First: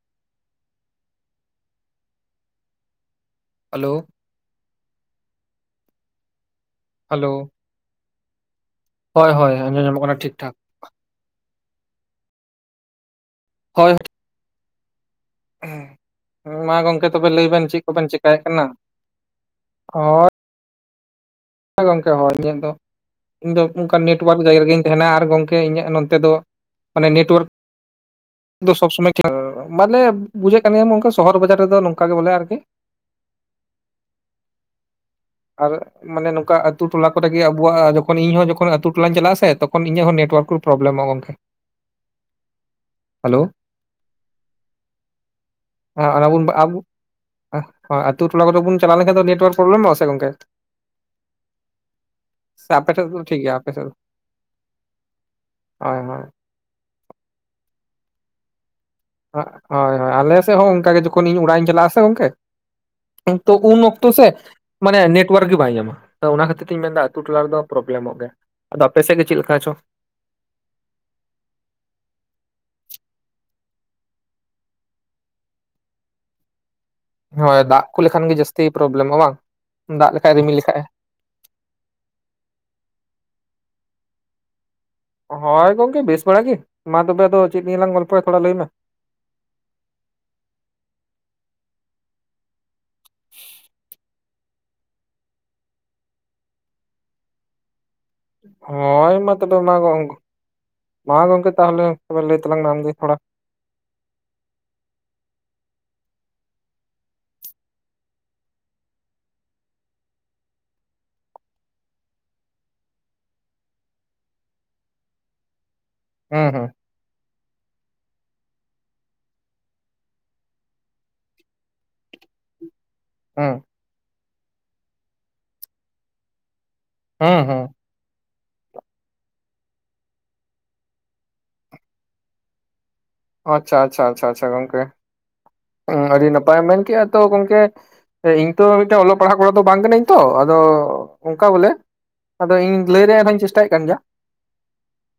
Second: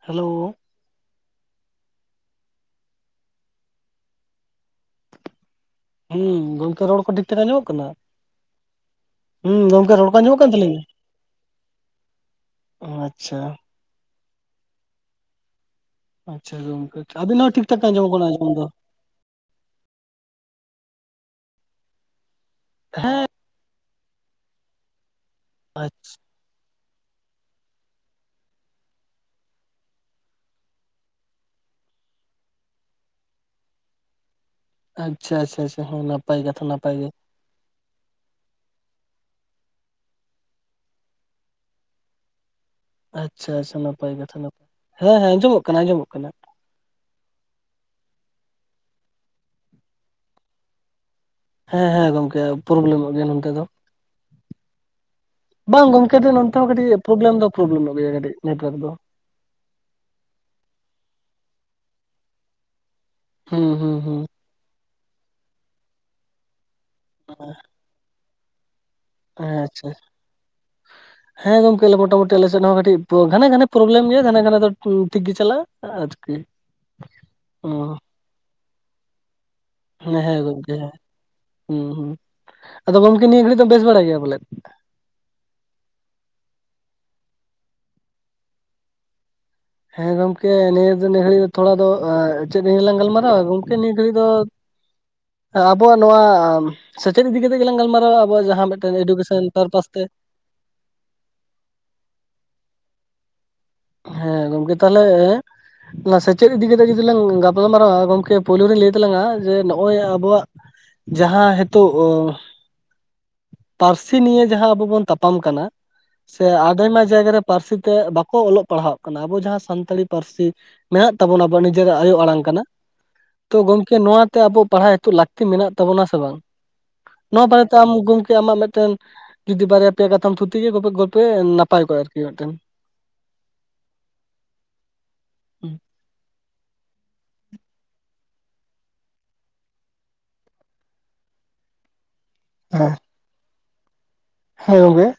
Hello hello ᱦᱮᱸ ᱜᱚᱝᱠᱮ ᱨᱚᱲ ᱠᱚ ᱴᱷᱤᱠ ᱦᱮᱞᱳ ᱴᱷᱟᱠ ᱧᱟᱢᱚᱜ ᱠᱟᱱᱟ ᱦᱳᱭ ᱦᱳᱭ ᱦᱮᱸ ᱟᱸᱡᱚᱢ ᱜᱚᱝᱠᱮ ᱧᱟᱢᱚᱜ ᱨᱚᱲ ᱠᱚ ᱠᱟᱱᱟ ᱟᱡᱚᱢ ᱴᱷᱤᱠ ᱢᱚᱜ ᱠᱟᱱ ᱴᱷᱟᱠ ᱛᱞᱤᱧᱟ ᱟᱪᱷᱟ ᱦᱳᱭ ᱟᱪᱪᱷᱟ ᱢᱟ ᱜᱚᱝᱠᱮ ᱛᱚᱵᱮ ᱟᱵᱤᱱᱟᱜ ᱞᱟᱹᱭ ᱦᱚᱸ ᱵᱮᱱ ᱴᱷᱤᱠ ᱪᱮᱫ ᱴᱷᱟᱠ ᱠᱚᱵᱮᱱ ᱟᱸᱡᱚᱢᱚᱜ ᱪᱮᱠᱟᱭᱮᱫ ᱟᱸᱡᱚᱢ ᱫᱚ᱾ ᱠᱟᱱᱟ ᱦᱳᱭ ᱦᱮᱸ ᱜᱚᱝᱠᱮ ᱦᱚᱭ ᱤᱧᱟᱹᱜ ᱫᱚ ᱦᱮᱸᱻ ᱤᱧᱫᱚ ᱚᱱᱠ ᱱᱮᱴᱳᱣᱟᱨᱠ ᱡᱟᱭᱜᱟ ᱨᱮᱜᱤᱧ ᱛᱟᱦᱮᱱᱟ ᱟᱨ ᱜᱚᱢᱠᱮ ᱤᱧᱟᱹᱜ ᱟᱪᱪᱷᱟ ᱱᱚᱛᱮ ᱫᱚ ᱢᱟᱱᱮ ᱱᱮᱴᱳᱣᱟᱨᱠ ᱥᱚᱵ ᱥᱚᱢᱚᱭ ᱵᱟᱞᱮ ᱵᱩᱡᱮᱫ ᱠᱟᱱ ᱜᱮ ᱥᱚᱦᱚᱨ ᱵᱟᱡᱟᱨ ᱨᱮᱫᱚ ᱱᱚᱝᱠᱟ ᱜᱮ ᱵᱚᱞᱮ ᱟᱨᱠᱤ [unintelligible] ᱟᱪᱷᱟ ᱻᱟᱪᱷᱟ ᱟᱫᱚ ᱢᱟᱱᱮ ᱱᱚᱝᱠᱟ ᱟ ᱟᱹᱛᱩ ᱴᱚᱞᱟ ᱠᱚ ᱮ ᱟᱵᱚ ᱡᱚᱠᱷᱚᱱ ᱤᱧ ᱦᱚᱸ ᱡᱚᱠᱷᱚᱱ ᱟᱹᱛᱩ ᱴᱚᱞᱟᱧ ᱪᱟᱞᱟᱜᱼᱟ ᱛᱠᱷᱚᱱ ᱤᱧᱟᱹᱜ ᱦᱚᱸ ᱱᱮᱴᱳᱣᱟᱨᱠ ᱠᱚ ᱯᱨᱚᱵᱞᱮᱢᱚᱜᱼᱟ ᱜᱚᱝᱠᱮ ᱾ ᱟᱪᱪᱷᱟ ᱟᱪᱪᱷᱟ ᱱᱟᱯᱟᱭ ᱠᱟᱛᱷᱟ ᱾ [unintelligible] ᱦᱮᱸ ᱦᱮᱸ ᱟᱸᱡᱚᱢᱚᱜ ᱠᱟᱱᱟ ᱟᱸᱡᱚᱢᱚᱜ ᱠᱟᱱᱟ ᱾ ᱟᱵᱩᱼᱼ ᱟᱹᱛᱩ ᱴᱚᱞᱟ ᱠᱚᱨᱮ ᱵᱚᱱ ᱪᱟᱞᱟᱣ ᱞᱮᱱᱠᱷᱟᱱ ᱫᱚ ᱱᱮᱴᱚᱣᱟᱨᱠ ᱯᱨᱚᱵᱞᱮᱢᱚᱜᱼᱟ ᱥᱮ ᱜᱚᱝᱠᱮ? ᱦᱮᱸ ᱦᱮᱸ ᱜᱚᱝᱠᱮ ᱥᱮ ᱟᱯᱮ ᱴᱷᱮᱡ ᱯᱨᱚᱵᱞᱮᱢᱚᱜ ᱜᱮᱭᱟ ᱴᱷᱤᱠ ᱱᱚᱱᱛᱮ ᱫᱚ ᱟᱯᱮ ᱥᱮᱫ ᱾ ᱵᱟᱝ ᱦᱳᱭ ᱜᱚᱝᱠᱮ ᱦᱳᱭ ᱫᱚᱼᱼ ᱱᱚᱛᱮ ᱦᱚᱸ ᱠᱟᱹᱴᱤᱡ ᱯᱨᱚᱵᱽᱞᱢ ᱫᱚ ᱯᱨᱚᱵᱞᱮᱢᱚᱜ ᱜᱮᱭᱟ ᱠᱟᱹᱴᱤᱡ ᱱᱮᱴᱚᱣᱟᱨᱠ ᱫᱚ ᱾ ᱦᱳᱭ ᱦᱳᱭ ᱟᱞᱮ ᱥᱮᱫ ᱦᱚᱸ ᱚᱱᱠᱟ ᱜᱮ ᱡᱚᱠᱷᱚᱱ ᱤᱧ ᱚᱲᱟᱜ ᱤᱧ ᱪᱟᱞᱟᱜ ᱟᱥᱮ ᱜᱚᱝᱠᱮᱼᱼ ᱛᱚ ᱦᱩᱸ ᱩᱱ ᱦᱩᱸ ᱚᱠᱛᱚ ᱦᱩᱸ᱾ ᱥᱮ ᱢᱟᱱᱮ ᱱᱮᱴᱚᱣᱟᱨᱠ ᱜᱮ ᱵᱟᱭ ᱧᱟᱢᱟ ᱾ ᱚᱱᱟ ᱠᱷᱟᱹᱛᱤᱨ ᱛᱤᱧ ᱢᱮᱱᱫᱟ ᱟᱛᱩ ᱴᱚᱞᱟ ᱨᱮᱫᱚ ᱯᱨᱚᱵᱼᱼ ᱯᱨᱚᱵᱞᱢᱚᱜ ᱜᱮᱭᱟ᱾ ᱟᱫᱚ ᱟᱯᱮ ᱥᱮᱫ ᱪᱮᱼᱼ ᱦᱮᱸᱻᱟᱪᱷᱟᱻᱟᱪᱷᱟ᱾ ᱦᱮᱸ ᱜᱚᱝᱠᱮ ᱢᱚᱴᱟᱢᱩᱴᱤ ᱟᱞᱮ ᱥᱮᱫ ᱦᱚᱸ ᱠᱟᱹᱴᱤᱡ ᱜᱷᱟᱱᱮ ᱜᱷᱟᱱᱮ ᱯᱨᱽᱞᱮᱢ ᱜᱮᱭᱟ ᱜᱷᱟᱱᱮ ᱜᱷᱟᱱᱮ ᱫᱚ ᱴᱷᱤᱠ ᱜᱮ ᱪᱟᱞᱟᱜᱼᱟ᱾ ᱟᱨᱠᱤᱼᱼ ᱦᱳᱭ ᱫᱟᱜ ᱠᱚ ᱞᱮᱠᱷᱟᱱ ᱜᱮ ᱡᱟᱹᱥᱛᱤ ᱯᱨᱚᱵᱞᱮᱢᱚᱜᱼᱟ ᱵᱟᱝ ᱫᱟᱜ ᱦᱮᱸ ᱞᱮᱠᱷᱟᱱ ᱦᱮᱸ ᱨᱤᱢᱤᱞ ᱜᱚᱝᱠᱮ ᱞᱮᱠᱷᱟᱡᱼᱮ᱾ ᱦᱮᱸ ᱦᱩᱸ ᱦᱩᱹ᱾ ᱟᱫᱚ ᱜᱚᱝᱠᱮ ᱱᱤᱭᱟᱹ ᱜᱷᱟᱹᱲᱤᱡ ᱫᱚ ᱵᱮᱥ ᱵᱟᱲᱟᱭ ᱜᱮᱭᱟ ᱵᱚᱞᱮ? ᱦᱳᱭ ᱜᱚᱝᱠᱮ ᱵᱮᱥ ᱵᱟᱲᱟ ᱜᱮ ᱾ ᱢᱟ ᱛᱚᱵᱮ ᱟᱫᱚ ᱪᱮᱫ ᱱᱤᱭᱟᱹ ᱞᱟᱝ ᱜᱚᱞᱯᱚᱭᱟ ᱛᱷᱚᱲᱟ ᱞᱟᱹᱭ ᱢᱮ? ᱦᱮᱸ ᱜᱚᱝᱠᱮ ᱱᱤᱭᱟᱹ ᱫᱚ ᱱᱤᱭᱟᱹ ᱜᱷᱟᱹᱲᱤᱡ ᱫᱚ ᱛᱷᱚᱲᱟ ᱫᱚ ᱪᱮᱫ ᱨᱮ ᱞᱟᱝ ᱜᱟᱞᱢᱟᱨᱟᱣᱟ ᱜᱚᱝᱠᱮ ᱱᱤᱭᱟᱹ ᱜᱷᱟᱹᱲᱤᱡ ᱫᱚᱼᱼ ᱟᱵᱚᱣᱟᱜ ᱱᱚᱣᱟ ᱥᱮᱪᱮᱫ ᱤᱫᱤ ᱠᱟᱛᱮ ᱜᱮᱞᱟᱝ ᱜᱟᱞᱢᱟᱨᱟᱣᱟ ᱾ ᱟᱵᱚᱣᱟᱜ ᱡᱟᱦᱟᱸ ᱢᱤᱫᱴᱮᱱ ᱦᱳᱭ ᱢᱟ ᱮᱰᱩᱠᱮᱥᱚᱱ ᱛᱚᱵᱮ ᱢᱟ ᱯᱟᱨᱯᱟᱥ ᱛᱮ ᱜᱚᱝ ᱾ ᱢᱟ ᱜᱚᱢᱠᱮ ᱛᱟᱦᱚᱞᱮ ᱛᱚᱵᱮ ᱞᱟᱹᱭ ᱛᱟᱞᱟᱝ ᱢᱮ ᱟᱢᱜᱮ ᱛᱷᱚᱲᱟ ᱾ ᱦᱮᱸ ᱜᱚᱝᱠᱮ ᱛᱟᱦᱚᱞᱮᱼᱼ ᱚᱱᱟ ᱥᱮᱪᱮᱫ ᱤᱫᱤ ᱠᱟᱛᱮ ᱡᱩᱫᱤ ᱞᱟᱝ ᱜᱟᱯᱟᱞᱢᱟᱨᱟᱣᱟ ᱜᱚᱢᱠᱮ ᱯᱳᱭᱞᱳ ᱨᱤᱧ ᱞᱟᱹᱭ ᱛᱟᱞᱟᱝᱟ ᱡᱮ ᱱᱚᱜᱼᱚᱭ ᱟᱵᱚᱣᱟᱜᱼᱼ ᱡᱟᱦᱟᱸ ᱱᱤᱛᱚᱜᱼᱼ ᱯᱟᱹᱨᱥᱤ ᱱᱤᱭᱮ ᱡᱟᱦᱟᱸ ᱟᱵᱚ ᱵᱚᱱ ᱛᱟᱯᱟᱢ ᱠᱟᱱᱟ ᱥᱮ ᱦᱩᱸ ᱦᱩᱸ ᱟᱵᱮᱱᱟ ᱡᱟᱭᱜᱟ ᱨᱮ ᱯᱟᱹᱨᱥᱤ ᱛᱮ ᱵᱟᱠᱚ ᱚᱞᱚᱜᱼᱼ ᱯᱟᱲᱦᱟᱜ ᱠᱟᱱᱟ ᱟᱵᱚ ᱡᱟᱦᱟᱸ ᱥᱟᱱᱛᱟᱲᱤ ᱯᱟᱹᱨᱥᱤ ᱢᱮᱱᱟᱜ ᱛᱟᱵᱚᱱᱟ ᱟᱵᱚᱣᱟᱜ ᱱᱤᱡᱮᱨᱟᱜ ᱟᱭᱳ ᱟᱲᱟᱝ ᱠᱟᱱᱟ ᱾ ᱦᱩᱸ ᱛᱚ ᱜᱚᱢᱠᱮ ᱱᱚᱣᱟᱛᱮ ᱟᱵᱚᱟᱜ ᱯᱟᱲᱦᱟᱜ ᱱᱤᱛᱚᱜ ᱞᱟᱹᱠᱛᱤ ᱢᱮᱱᱟᱜ ᱛᱟᱵᱚᱱᱟ ᱥᱮ ᱵᱟᱝ? ᱦᱩᱸ ᱱᱚᱣᱟ ᱦᱩᱸ ᱵᱟᱨᱮ ᱛᱮ ᱟᱢ ᱜᱚᱝᱠᱮᱼᱼ ᱟᱢᱟᱜ ᱢᱤᱫᱴᱮᱱ ᱡᱩᱫᱤ ᱵᱟᱨᱭᱟ ᱯᱮᱭᱟ ᱠᱟᱛᱷᱟᱢ ᱛᱷᱩᱛᱤᱭᱟ ᱜᱚᱞᱯᱚᱭ ᱱᱟᱯᱟᱭ ᱠᱚᱜᱼᱟ ᱟᱨᱠᱤ ᱢᱤᱫᱴᱮᱱᱼᱼ ᱟᱪᱪᱷᱟ ᱟᱪᱪᱷᱟ ᱟᱪᱪᱷᱟ ᱟᱪᱪᱷᱟ ᱜᱚᱝᱠᱮ ᱾ [unintelligible] ᱦᱩᱸ ᱾ ᱟᱹᱰᱤ ᱱᱟᱯᱟᱭᱮᱢ ᱢᱮᱱ ᱠᱮᱜᱼᱟ ᱛᱚ ᱜᱚᱝᱠᱮ᱾ ᱤᱧ ᱛᱚ ᱢᱤᱫᱴᱟᱝ ᱚᱞᱚᱜ ᱯᱟᱲᱦᱟᱜ ᱠᱚᱲᱟ ᱫᱚ ᱵᱟᱝ ᱠᱟᱹᱱᱟᱹᱧ ᱛᱚ ᱟᱫᱚ ᱚᱱᱠᱟ ᱵᱚᱞᱮᱼᱼ ᱟᱫᱚ ᱤᱧ ᱦᱮᱸ ᱞᱟᱹᱭ ᱨᱮᱭᱟᱜ ᱦᱚᱧ ᱪᱮᱥᱴᱟᱭᱮᱫ ᱠᱟᱱ ᱜᱮᱭᱟ ᱾ ᱦᱮᱸ ᱜᱚᱝᱜᱮ ᱾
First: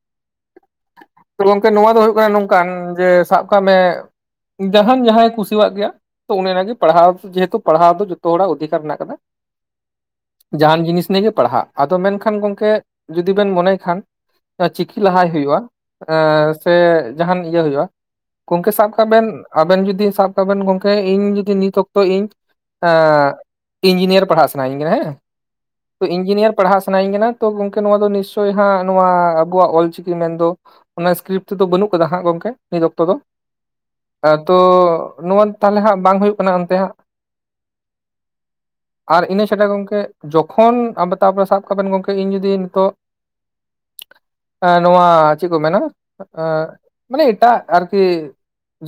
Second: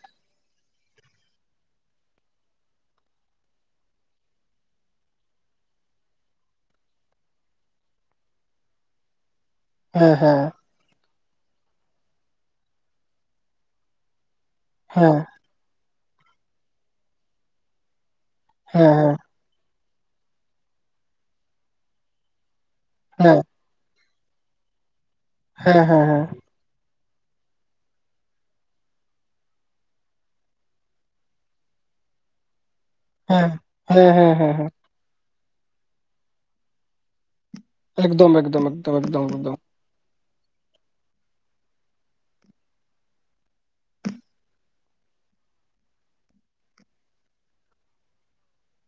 ᱜᱚᱝᱠᱮ ᱱᱚᱣᱟ ᱫᱚ ᱦᱩᱭᱩᱜ ᱠᱟᱱᱟ ᱱᱚᱝᱠᱟᱱ ᱡᱮ ᱥᱟᱵ ᱠᱟᱜ ᱢᱮ ᱡᱟᱦᱟᱱ ᱡᱟᱦᱟᱸᱭᱼᱼ ᱠᱩᱥᱤᱭᱟᱜ ᱜᱮᱭᱟ ᱛᱚ ᱚᱱᱮ ᱚᱱᱟ ᱜᱮ ᱯᱟᱲᱦᱟᱣ ᱡᱮᱦᱮᱛᱩ ᱯᱟᱲᱦᱟᱣ ᱫᱚ ᱡᱚᱛᱚ ᱦᱚᱲᱟᱜ ᱚᱫᱷᱤᱠᱟᱨ ᱦᱮᱱᱟᱜ ᱟᱠᱟᱫᱟ ᱾ ᱦᱮᱸ ᱦᱮᱸ ᱾ ᱡᱟᱦᱟᱱ ᱡᱤᱱᱤᱥ ᱱᱤᱭᱮ ᱜᱮ ᱯᱟᱲᱦᱟᱜ ᱟᱫᱚ ᱢᱮᱱ ᱠᱷᱟᱱ ᱜᱚᱝᱠᱮ ᱡᱩᱫᱤ ᱵᱮᱱ ᱢᱚᱱᱮᱭ ᱠᱷᱟᱱᱼᱼ ᱪᱤᱠᱤ ᱦᱮᱸ ᱞᱟᱦᱟᱭ ᱦᱩᱭᱩᱜᱼᱟ [unintelligible] ᱥᱮ ᱡᱟᱦᱟᱱ ᱤᱭᱟᱹ ᱦᱩᱭᱩᱜᱼᱟᱼᱼ ᱜᱚᱝᱠᱮ ᱥᱟᱵ ᱦᱮᱸ ᱠᱟᱜ ᱵᱮᱱ ᱟᱵᱮᱱ ᱡᱩᱫᱤ ᱥᱟᱵ ᱠᱟᱜ ᱵᱮᱱ ᱜᱚᱝᱠᱮ ᱤᱧ ᱡᱩᱫᱤ ᱱᱤᱛ ᱚᱠᱛᱚ ᱤᱧᱼᱼ ᱦᱮᱸ ᱦᱮᱸ ᱤᱧᱡᱤᱱᱤᱭᱟᱨ ᱯᱟᱲᱦᱟᱜ ᱥᱟᱱᱟᱧ ᱠᱟᱱᱟ ᱦᱮᱸ ᱦᱮᱸ ᱦᱮᱸ [unintelligible] ᱤᱧᱡᱤᱱᱤᱭᱟᱨᱼᱼ ᱯᱟᱲᱦᱟᱜ ᱥᱟᱱᱟᱧ ᱠᱟᱱᱟ ᱛᱚ ᱜᱚᱝᱠᱮ ᱱᱚᱣᱟ ᱫᱚ ᱱᱤᱥᱪᱳᱭ ᱦᱟᱸᱜ ᱱᱚᱣᱟ ᱟᱵᱚᱣᱟᱜ ᱚᱞᱪᱤᱠᱤ ᱢᱮᱱ ᱫᱚᱼᱼ ᱚᱱᱟ ᱤᱥᱠᱨᱤᱯᱴ ᱛᱮᱫᱚ ᱵᱟᱹᱱᱩᱜ ᱠᱟᱫᱟ ᱦᱟᱸᱜ ᱜᱚᱝᱠᱮ ᱱᱤᱛ ᱚᱠᱛᱚ ᱫᱚ ᱦᱮᱸ ᱦᱮᱸ ᱦᱮᱸ [unintelligible] ᱦᱮᱸ ᱛᱚᱼᱼ ᱦᱮᱸ ᱱᱚᱣᱟ ᱛᱟᱦᱚᱞᱮ ᱦᱟᱸᱜ ᱵᱟᱝ ᱦᱩᱭᱩᱜ ᱠᱟᱱᱟ ᱚᱱᱛᱮ ᱦᱟᱸᱜᱼᱼ ᱮᱠᱫᱚᱢ ᱮᱠᱫᱚᱢ ᱮᱠᱫᱚᱢ ᱟᱨ ᱮᱠᱫᱚᱢ ᱤᱱᱟᱹ ᱮᱠᱫᱚᱢ ᱾ ᱪᱷᱟᱰᱟ ᱜᱚᱝᱠᱮ ᱡᱚᱠᱷᱚᱱ [unintelligible] ᱥᱟᱵ ᱠᱟᱜ ᱵᱮᱱ ᱜᱚᱝᱠᱮ ᱤᱧ ᱡᱩᱫᱤ ᱱᱤᱛᱚᱜᱼᱼ ᱦᱮᱸ ᱱᱚᱣᱟ ᱪᱮᱫ ᱠᱚ ᱢᱮᱱᱟ [unintelligible] ᱢᱟᱱᱮ ᱮᱴᱟᱜ ᱟᱨᱠᱤᱼᱼ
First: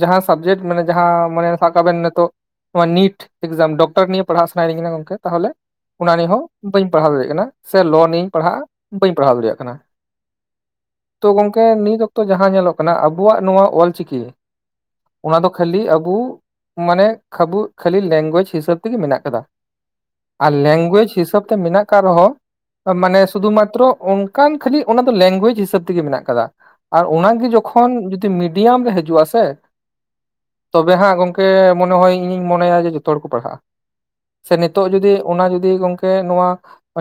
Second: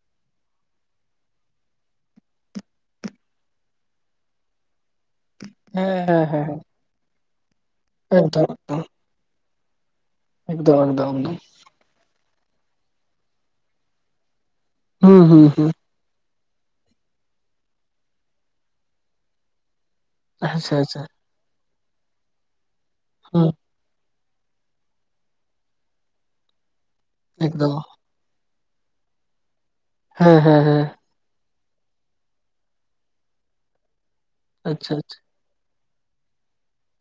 ᱡᱟᱦᱟᱸ ᱥᱟᱵᱡᱮᱠᱴ ᱢᱟᱱᱮᱼᱼ ᱡᱟᱦᱟᱸ ᱢᱟᱱᱮ ᱥᱟᱵ ᱠᱟᱜ ᱵᱮᱱ ᱱᱤᱛᱚᱜ ᱱᱚᱣᱟ ᱱᱤᱴ ᱮᱠᱡᱟᱢ ᱰᱚᱠᱴᱚᱨ ᱱᱤᱭᱮ ᱯᱟᱲᱦᱟᱜ ᱥᱟᱱᱟᱭᱮᱫ ᱤᱧ ᱠᱟᱱᱟ ᱜᱚᱝᱠᱮ ᱛᱟᱦᱚᱞᱮᱼᱼ ᱦᱮᱸ ᱚᱱᱟ ᱦᱮᱸ ᱱᱤᱭᱮ ᱦᱚᱸ ᱦᱮᱸ ᱵᱟᱹᱧ ᱯᱟᱲᱦᱟᱣ ᱫᱟᱲᱮᱭᱟᱜ ᱠᱟᱱᱟ ᱥᱮ ᱞᱚ ᱱᱤᱭᱮᱧ ᱮᱠᱫᱚᱢ ᱯᱟᱲᱦᱟᱜᱼᱟ ᱮᱠᱫᱚᱢ ᱵᱟᱹᱧ ᱯᱟᱲᱦᱟᱣ ᱫᱟᱲᱮᱭᱟᱜ ᱠᱟᱱᱟ ᱾ ᱮᱠᱫᱚᱢ ᱮᱠᱫᱚᱢ ᱮᱠᱫᱚᱢ᱾ ᱜᱚᱝᱠᱮ ᱱᱤᱛ ᱚᱠᱛᱚ ᱡᱟᱦᱟᱸ ᱧᱮᱞᱚᱜ ᱠᱟᱱᱟ ᱟᱵᱚᱣᱟᱜ ᱱᱚᱣᱟ ᱚᱞᱪᱤᱠᱤ ᱚᱱᱟ ᱫᱚ ᱦᱩᱸᱻᱦᱩᱸᱻᱦᱩᱸ ᱠᱷᱟᱹᱞᱤ ᱟᱵᱚ ᱢᱟᱱᱮ ᱠᱷᱟᱵᱩ ᱠᱷᱟᱹᱞᱤ ᱞᱮᱝᱜᱩᱭᱮᱡᱽ ᱦᱤᱥᱟᱹᱵ ᱛᱮᱜᱮ ᱢᱮᱱᱟᱜ ᱟᱠᱟᱫᱟ᱾ ᱟᱨ ᱟᱪᱪᱷᱟ ᱟᱪᱪᱷᱟ ᱞᱮᱝᱜᱩᱭᱮᱡᱽ ᱦᱤᱥᱟᱹᱵ ᱛᱮ ᱢᱮᱱᱟᱜ ᱠᱟᱜ ᱨᱮᱦᱚᱸ ᱢᱟᱱᱮ ᱦᱩᱸ ᱥᱩᱫᱷᱩ ᱢᱟᱛᱨᱚ ᱩᱱ ᱠᱟᱱ ᱠᱷᱟᱹᱞᱤ ᱚᱱᱟ ᱫᱚ ᱞᱮᱝᱜᱩᱭᱮᱡ ᱦᱤᱥᱟᱹᱵ ᱛᱮᱜᱮ ᱢᱮᱱᱟᱜ ᱟᱠᱟᱫᱟ ᱟᱨ ᱚᱱᱟᱜᱮ ᱮᱠᱫᱚᱢ ᱡᱚᱠᱷᱚᱱ ᱢᱤᱰᱤᱭᱟᱢ ᱨᱮ ᱦᱤᱡᱩᱜ-ᱟ ᱥᱮ ᱦᱮᱸᱻᱦᱮᱸᱻ ᱛᱚᱵᱮ ᱦᱟᱸᱜ ᱜᱚᱢᱠᱮ ᱢᱚᱱᱮ ᱦᱚᱭ ᱤᱧ ᱤᱧ ᱢᱚᱱᱮᱭᱟ ᱡᱮ ᱡᱚᱛᱚ ᱦᱚᱲ ᱠᱚ ᱯᱟᱲᱦᱟᱜ-ᱟ ᱥᱮ ᱱᱤᱛᱚᱜ ᱟᱪᱪᱷᱟ ᱡᱩᱫᱤ ᱟᱪᱪᱷᱟ ᱚᱱᱟ ᱡᱩᱫᱤ ᱜᱚᱝᱠᱮ ᱱᱚᱣᱟ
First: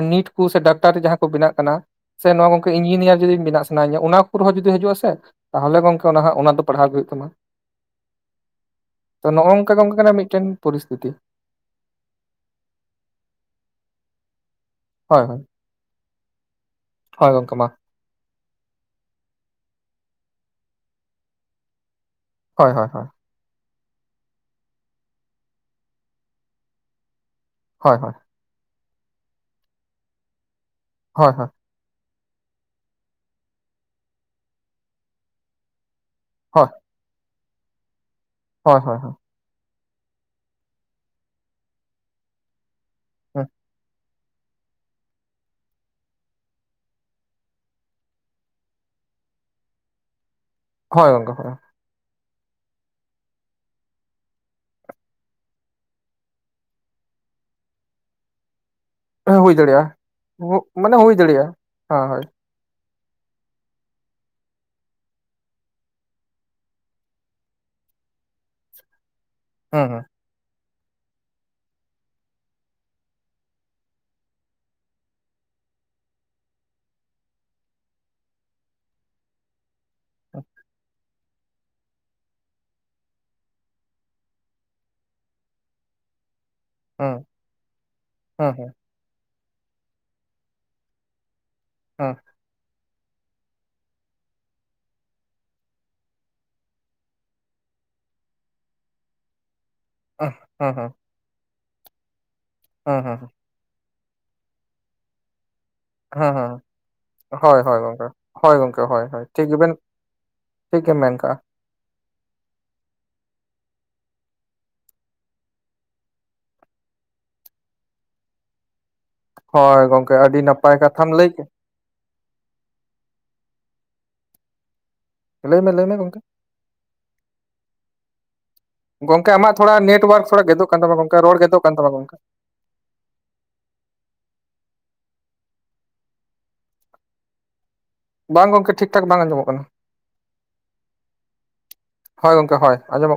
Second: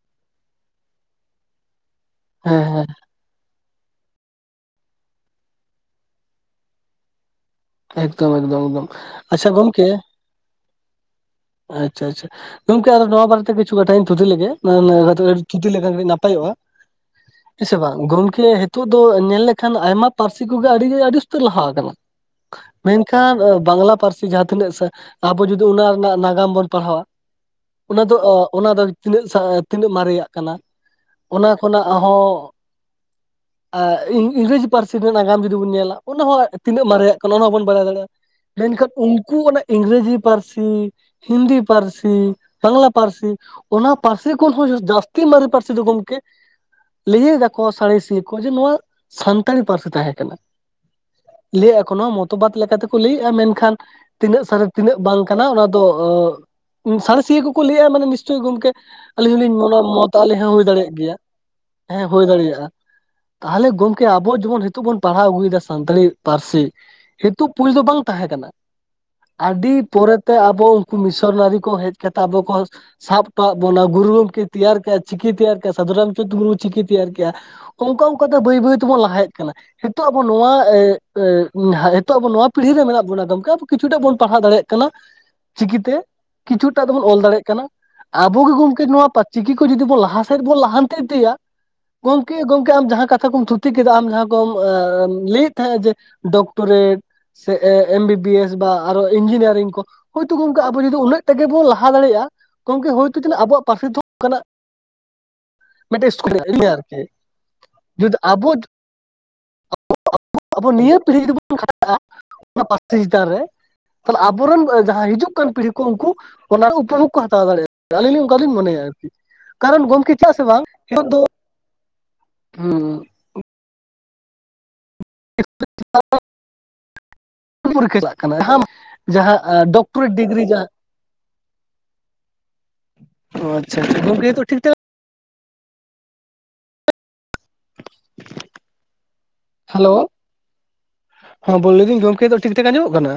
ᱱᱤᱴ ᱠᱚ ᱥᱮ ᱰᱟᱠᱴᱟᱨᱤ ᱡᱟᱦᱟᱸ ᱠᱚ ᱵᱮᱱᱟᱜ ᱠᱟᱱᱟ ᱥᱮ ᱱᱚᱣᱟ ᱦᱮᱸ ᱜᱚᱝᱠᱮ ᱦᱮᱸ ᱤᱧᱡᱤᱱᱤᱭᱟᱨ ᱡᱩᱫᱤ ᱵᱮᱱᱟᱜ ᱟᱥᱮ ᱥᱟᱱᱟᱭᱧᱟ ᱚᱱᱟ ᱠᱚᱨᱮᱦᱚᱸ ᱡᱩᱫᱤ ᱦᱤᱡᱩᱜ ᱟᱥᱮ ᱛᱟᱦᱚᱞᱮ ᱜᱚᱝᱠᱮ ᱚᱱᱟ ᱚᱱᱟ ᱫᱚ ᱯᱟᱲᱦᱟᱣ ᱜᱮ ᱦᱩᱭᱩᱜ ᱛᱟᱢᱟ ᱾ ᱮᱠᱫᱚᱢ ᱮᱠᱫᱚᱢ ᱮᱠᱫᱚᱢ ᱛᱚ ᱱᱚᱜ ᱟᱪᱪᱷᱟ ᱚᱝᱠᱟ ᱜᱚᱢᱠᱮ ᱜᱚᱝᱠᱮ ᱠᱟᱱᱟ ᱢᱤᱫᱴᱮᱱ ᱯᱚᱨᱤᱥᱛᱷᱤᱛᱤ ᱟᱪᱪᱷᱟ ᱟᱪᱪᱷᱟ ᱜᱚᱝᱠᱮ ᱟᱫᱚ ᱱᱚᱣᱟ ᱵᱟᱨᱮ ᱠᱤᱪᱷᱩ ᱠᱟᱛᱷᱟ ᱤᱧ ᱛᱩᱫᱤ ᱞᱮᱜᱮ ᱦᱳᱭ ᱦᱳᱭ [unintelligible] ᱛᱷᱩᱛᱤ ᱞᱮᱠᱷᱟᱱ ᱠᱟᱴᱤᱡ ᱱᱟᱯᱟᱭᱚᱜ-ᱟ ᱦᱳᱭ ᱜᱚᱝᱠᱮ ᱢᱟ ᱦᱮᱸ ᱥᱮ ᱵᱟᱝ ᱜᱚᱝᱠᱮ ᱦᱤᱛᱚᱜ ᱫᱚ ᱧᱮᱞ ᱞᱮᱠᱷᱟᱱ ᱟᱭᱢᱟ ᱯᱟᱹᱨᱥᱤ ᱠᱚᱜᱮ ᱟᱹᱰᱤᱜᱮ ᱟᱹᱰᱤ ᱩᱥᱛᱟᱹᱨ ᱞᱟᱦᱟ ᱟᱠᱟᱱᱟ ᱦᱳᱭ ᱦᱳᱭ ᱦᱳᱭ ᱢᱮᱱᱠᱷᱟᱱ ᱵᱟᱝᱞᱟ ᱯᱟᱹᱨᱥᱤ ᱡᱟᱦᱟᱸ ᱛᱤᱱᱟᱹᱜ ᱥᱟ ᱟᱵᱚ ᱡᱩᱫᱤ ᱚᱱᱟ ᱨᱮᱱᱟᱜ ᱱᱟᱜᱟᱢ ᱱᱟᱜᱟᱢ ᱵᱚᱱ ᱯᱟᱲᱦᱟᱣᱟ ᱦᱳᱭ ᱚᱱᱟ ᱦᱳᱭ ᱫᱚ ᱚ ᱚᱱᱟ ᱫᱚ ᱛᱤᱱᱟᱹᱜ ᱥᱟ ᱛᱤᱱᱟᱹᱜ ᱢᱟᱨᱮᱭᱟᱜ ᱠᱟᱱᱟ, ᱦᱳᱭ ᱦᱳᱭ ᱚᱱᱟ ᱠᱷᱚᱱᱟᱜ ᱦᱚᱸ ᱤᱝ, ᱤᱝᱨᱮᱡᱤ ᱯᱟᱹᱨᱥᱤ ᱨᱮᱱᱟᱜ ᱱᱟᱜᱟᱢ ᱡᱩᱫᱤ ᱵᱚᱱ ᱧᱮᱞᱟ ᱚᱱᱟ ᱦᱚᱸ ᱛᱤᱱᱟᱹᱜ ᱢᱟᱨᱮᱭᱟᱜ ᱠᱟᱱᱟ ᱚᱱᱟ ᱦᱚᱸᱵᱚᱱ ᱵᱟᱲᱟᱭ ᱫᱟᱲᱮᱭᱟᱜ-ᱟ ᱦᱳᱭ ᱦᱳᱭ ᱢᱮᱱᱠᱷᱟᱱ ᱦᱳᱭ ᱦᱳᱭ ᱩᱱᱠᱩ ᱚᱱᱟ ᱤᱝᱨᱮᱡᱤ ᱯᱟᱹᱨᱥᱤ ᱦᱤᱱᱫᱤ ᱯᱟᱹᱨᱥᱤ ᱵᱟᱝᱞᱟ ᱯᱟᱹᱨᱥᱤ ᱦᱩᱸ ᱚᱱᱟ ᱯᱟᱹᱨᱥᱤ ᱠᱷᱚᱱ ᱦᱚᱸ ᱡᱟᱹᱥᱛᱤ ᱢᱟᱨᱮ ᱯᱟᱹᱨᱥᱤ ᱫᱚ ᱜᱚᱢᱠᱮ ᱞᱟᱹᱭᱟᱹ ᱜᱟᱠᱚ ᱥᱟᱬᱮᱥᱤᱭᱟᱹᱤᱭᱟᱹ ᱠᱚ ᱡᱮ ᱱᱚᱣᱟ ᱥᱟᱱᱛᱟᱲᱤ ᱯᱟᱹᱨᱥᱤ ᱛᱟᱦᱮᱸ ᱠᱟᱱᱟ ᱦᱳᱭ ᱜᱚᱝᱠᱮ ᱦᱳᱭ ᱞᱟᱹᱭᱮᱜ ᱮ ᱠᱚ ᱢᱚᱛᱚᱵᱟᱫ ᱞᱮᱠᱟᱛᱮᱠᱚ ᱞᱟᱹᱭᱮᱜ-ᱟ ᱢᱮᱱᱠᱷᱟᱱ ᱛᱤᱱᱟᱹᱜ ᱥᱟᱨᱤ ᱛᱤᱱᱟᱹᱜ ᱵᱟᱝ ᱠᱟᱱᱟ ᱚᱱᱟ ᱟᱫᱚ ᱚ ᱥᱟᱬᱮᱥᱤᱭᱟᱹ ᱠᱚᱠᱚ ᱞᱟᱹᱭᱮᱜ-ᱟ ᱢᱟᱱᱮ ᱱᱤᱥᱪᱚᱭ ᱜᱚᱢᱠᱮ ᱟᱹᱞᱤᱧ ᱦᱩᱭ ᱦᱚᱞᱤᱧ ᱢᱚᱱᱮ ᱫᱟᱲᱮᱭᱟᱜᱼᱟ ᱢᱚᱛ ᱟᱞᱤᱧ ᱦᱚᱸ ᱦᱳᱜ ᱦᱩᱭ ᱫᱟᱲᱮᱭᱟᱜ ᱢᱟᱱᱮ ᱜᱮᱭᱟ ᱫᱟᱲᱮᱭᱟᱜᱼᱟ ᱦᱮᱸ ᱦᱩᱭ ᱦᱳᱭ ᱫᱟᱲᱮᱭᱟᱜ-ᱟ ᱛᱟᱦᱚᱞᱮ ᱜᱚᱢᱠᱮ ᱟᱵᱚ ᱡᱮᱢᱚᱱ ᱱᱤᱛᱚᱜ ᱵᱚᱱ ᱯᱟᱲᱦᱟᱣ ᱟᱹᱜᱩᱭᱮᱫᱟ ᱥᱟᱱᱛᱟᱲᱤ ᱯᱟᱹᱨᱥᱤ ᱦᱤᱛᱚᱜ ᱯᱩᱭᱥᱟ ᱵᱟᱝ ᱛᱟᱦᱮᱸ ᱠᱟᱱᱟ ᱟᱹᱰᱤ ᱦᱩᱸ ᱦᱩᱸ ᱯᱚᱨᱮᱛᱮ ᱟᱵᱚ ᱟᱵᱚ ᱩᱱᱠᱩ ᱢᱤᱥᱚᱱᱟᱨᱤ ᱠᱚ ᱦᱮᱡ ᱠᱟᱛᱮ ᱟᱵᱚ ᱠᱚ ᱥᱟᱵ ᱦᱚᱴᱚᱣᱟᱜ ᱵᱚᱱᱟ ᱜᱩᱨᱩ ᱜᱚᱢᱠᱮ ᱛᱮᱭᱟᱨ ᱠᱮᱜᱼᱟ ᱪᱤᱠᱤ ᱛᱮᱭᱟᱨ ᱠᱮᱜ-ᱟ ᱥᱟᱫᱷᱩ ᱨᱟᱢᱪᱟᱸᱫᱽ ᱢᱩᱨᱢᱩ ᱪᱤᱠᱤ ᱛᱮᱭᱟᱨ ᱠᱮᱜ-ᱟ ᱚᱱᱠᱟ ᱚᱱᱠᱟᱛᱮ ᱵᱟᱹᱭ ᱵᱟᱹᱭ ᱛᱮᱵᱚᱱ ᱞᱟᱦᱟ ᱦᱮᱡ ᱠᱟᱱᱟ ᱦᱤᱛᱚᱜ ᱟᱵᱚ ᱱᱚᱣᱟ ᱮ ᱮ ᱦᱤᱛᱚᱜ ᱟᱵᱚ ᱱᱚᱣᱟ ᱯᱤᱲᱦᱤ ᱨᱮ ᱢᱮᱱᱟᱜ ᱵᱚᱱᱟ ᱜᱚᱢᱠᱮ ᱟ ᱠᱤᱪᱷᱩ ᱴᱟᱜ ᱵᱚᱱ ᱯᱟᱲᱦᱟᱣ ᱫᱟᱲᱮᱭᱟᱜ ᱠᱟᱱᱟ ᱪᱤᱠᱤ ᱛᱮ ᱠᱤᱪᱷᱩ ᱴᱟᱜ ᱫᱚᱵᱚᱱ ᱚᱞ ᱦᱩᱸ ᱫᱟᱲᱮᱭᱟᱜ ᱠᱟᱱᱟ ᱟᱵᱚ ᱦᱩᱸ ᱜᱮ ᱦᱩᱸ ᱜᱚᱢᱠᱮ ᱱᱚᱣᱟ ᱪᱤᱠᱤ ᱠᱚ ᱡᱩᱫᱤ ᱵᱚᱱ ᱞᱟᱦᱟ ᱥᱮᱫ ᱵᱚᱱ ᱞᱟᱦᱟᱱᱛᱤ ᱤᱫᱤᱭᱟ ᱦᱩᱸ ᱜᱚᱝ ᱜᱚᱢᱠᱮ ᱟᱢ ᱡᱟᱦᱟᱸ ᱠᱟᱛᱷᱟ ᱠᱚᱢ ᱛᱷᱩᱛᱤ ᱠᱮᱫᱟ ᱟᱢ ᱡᱟᱦᱟᱸ ᱠᱚᱢ ᱞᱟᱹᱭᱮᱫ ᱛᱟᱦᱮᱫ-ᱟ ᱡᱮ ᱰᱚᱠᱴᱚᱨᱮᱰ ᱥᱮ ᱮᱢ ᱵᱤ ᱵᱤ ᱮᱥ ᱵᱟ ᱟᱨ ᱤᱧᱡᱤᱱᱤᱭᱟᱨᱤᱝ ᱠᱚ ᱦᱳᱭᱛᱚ ᱜᱚᱢᱠᱮ ᱦᱩᱸ ᱦᱩᱸ ᱟᱵᱚ ᱦᱩᱸ ᱡᱩᱫᱤ ᱩᱱᱟᱹᱜ ᱢᱟ ᱜᱮᱵᱚᱱ ᱞᱟᱦᱟ ᱫᱟᱲᱮᱭᱟᱜ-ᱟ ᱜᱚᱢᱠᱮ ᱦᱩᱸ ᱦᱳᱭᱛᱚ ᱦᱩᱸ ᱛᱤᱱᱟᱹᱜ ᱟᱵᱚᱣᱟᱜ ᱯᱟᱹᱨᱥᱤ ᱛᱮᱦᱚ ᱠᱟᱱᱟᱜ ᱢᱤᱫᱴᱮᱱ [unintelligible] ᱦᱩᱸ ᱠᱩᱞ ᱦᱩᱸ ᱟᱨᱠᱤ ᱦᱳᱭ ᱦᱳᱭ ᱜᱚᱝᱠᱮ ᱡᱚᱫᱤ ᱟᱵᱚ ᱦᱳᱭ ᱜᱚᱝᱠᱮ ᱦᱳᱭ ᱦᱳᱭ ᱴᱷᱤᱠ ᱜᱮᱵᱮᱱ [unintelligible] ᱟᱵᱚ ᱴᱷᱤᱠ ᱱᱤᱭᱟᱹ ᱜᱮᱢ ᱢᱮᱱ ᱯᱤᱲᱦᱤ ᱡᱩᱫᱤ ᱠᱟᱜᱼᱟ ᱵᱚᱱ ᱠᱷᱟᱸᱰᱟᱜ-ᱟ ᱚᱱᱟ ᱯᱟᱹᱨᱥᱤ ᱪᱮᱛᱟᱱ ᱨᱮ ᱛᱟᱦᱞᱮ ᱟᱵᱚᱨᱮᱱ ᱡᱟᱦᱟᱸ ᱦᱤᱡᱩᱜ ᱠᱟᱱ ᱯᱤᱲᱦᱤ ᱠᱚ ᱩᱱᱠᱩ ᱚᱱᱟ ᱩᱯᱚᱵᱳᱜᱽ ᱦᱟᱛᱟᱣ ᱫᱟᱲᱮᱭᱟᱜ-ᱟ ᱟᱹᱞᱤᱧ ᱞᱤᱧ ᱚᱱᱠᱟ ᱞᱤᱧ ᱢᱚᱱᱮᱭᱟ ᱟᱨᱠᱤ ᱦᱳᱭ ᱠᱟᱨᱚᱱ ᱜᱚᱢᱠᱮ ᱜᱚᱝᱠᱮ ᱪᱮᱫᱟᱜ ᱟᱹᱰᱤ ᱥᱮ ᱵᱟᱝ ᱱᱟᱯᱟᱭ ᱦᱤᱛᱚᱜ ᱠᱟᱛᱷᱟᱢ ᱫᱚ ᱞᱟᱹᱭ ᱠᱮᱫ ᱦᱩᱸᱻ ᱞᱟᱹᱭ ᱢᱮ ᱞᱟᱹᱭ ᱢᱮ ᱜᱚᱢᱠᱮ [inaudible] ᱯᱚᱨᱤᱠᱷᱟ ᱪᱟᱜ ᱠᱟᱱᱟ ᱡᱟᱦᱟᱸ ᱜᱚᱝᱠᱮ ᱡᱟᱦᱟᱸ ᱟᱢᱟᱜ ᱛᱷᱚᱲᱟ ᱰᱚᱠᱴᱚᱨᱮᱴ ᱱᱮᱴᱣᱟᱨᱠ ᱛᱷᱚᱲᱟ ᱰᱤᱜᱽᱨᱤ ᱡᱟᱦᱟᱸ ᱜᱮᱫᱚᱜ ᱠᱟᱱ ᱛᱟᱢᱟ ᱜᱚᱝᱠᱮ ᱨᱚᱲ ᱜᱮᱫᱚᱜ ᱠᱟᱱ ᱛᱟᱢᱟ ᱜᱚᱝᱠᱮ ᱚ ᱟᱪᱷᱟ ᱟᱪᱷᱟ ᱜᱚᱢᱠᱮ ᱦᱤᱛᱚᱜ ᱴᱷᱤᱠ ᱴᱷᱟᱠ ᱵᱟᱝ ᱜᱚᱢᱠᱮ ᱴᱷᱤᱠ ᱴᱷᱟᱠ ᱵᱟᱝ ᱟᱸᱡᱚᱢᱚᱜ ᱠᱟᱱᱟ ᱦᱮᱞᱳ ᱦᱚ ᱵᱚ ᱞᱟᱹᱭᱫᱟᱹᱧ ᱜᱚᱢᱠᱮ ᱦᱳᱭ ᱴᱷᱤᱠ ᱜᱚᱝᱠᱮ ᱴᱷᱟᱠ ᱦᱳᱭ ᱟᱸᱡᱚᱢᱚᱜ ᱠᱟᱱᱟ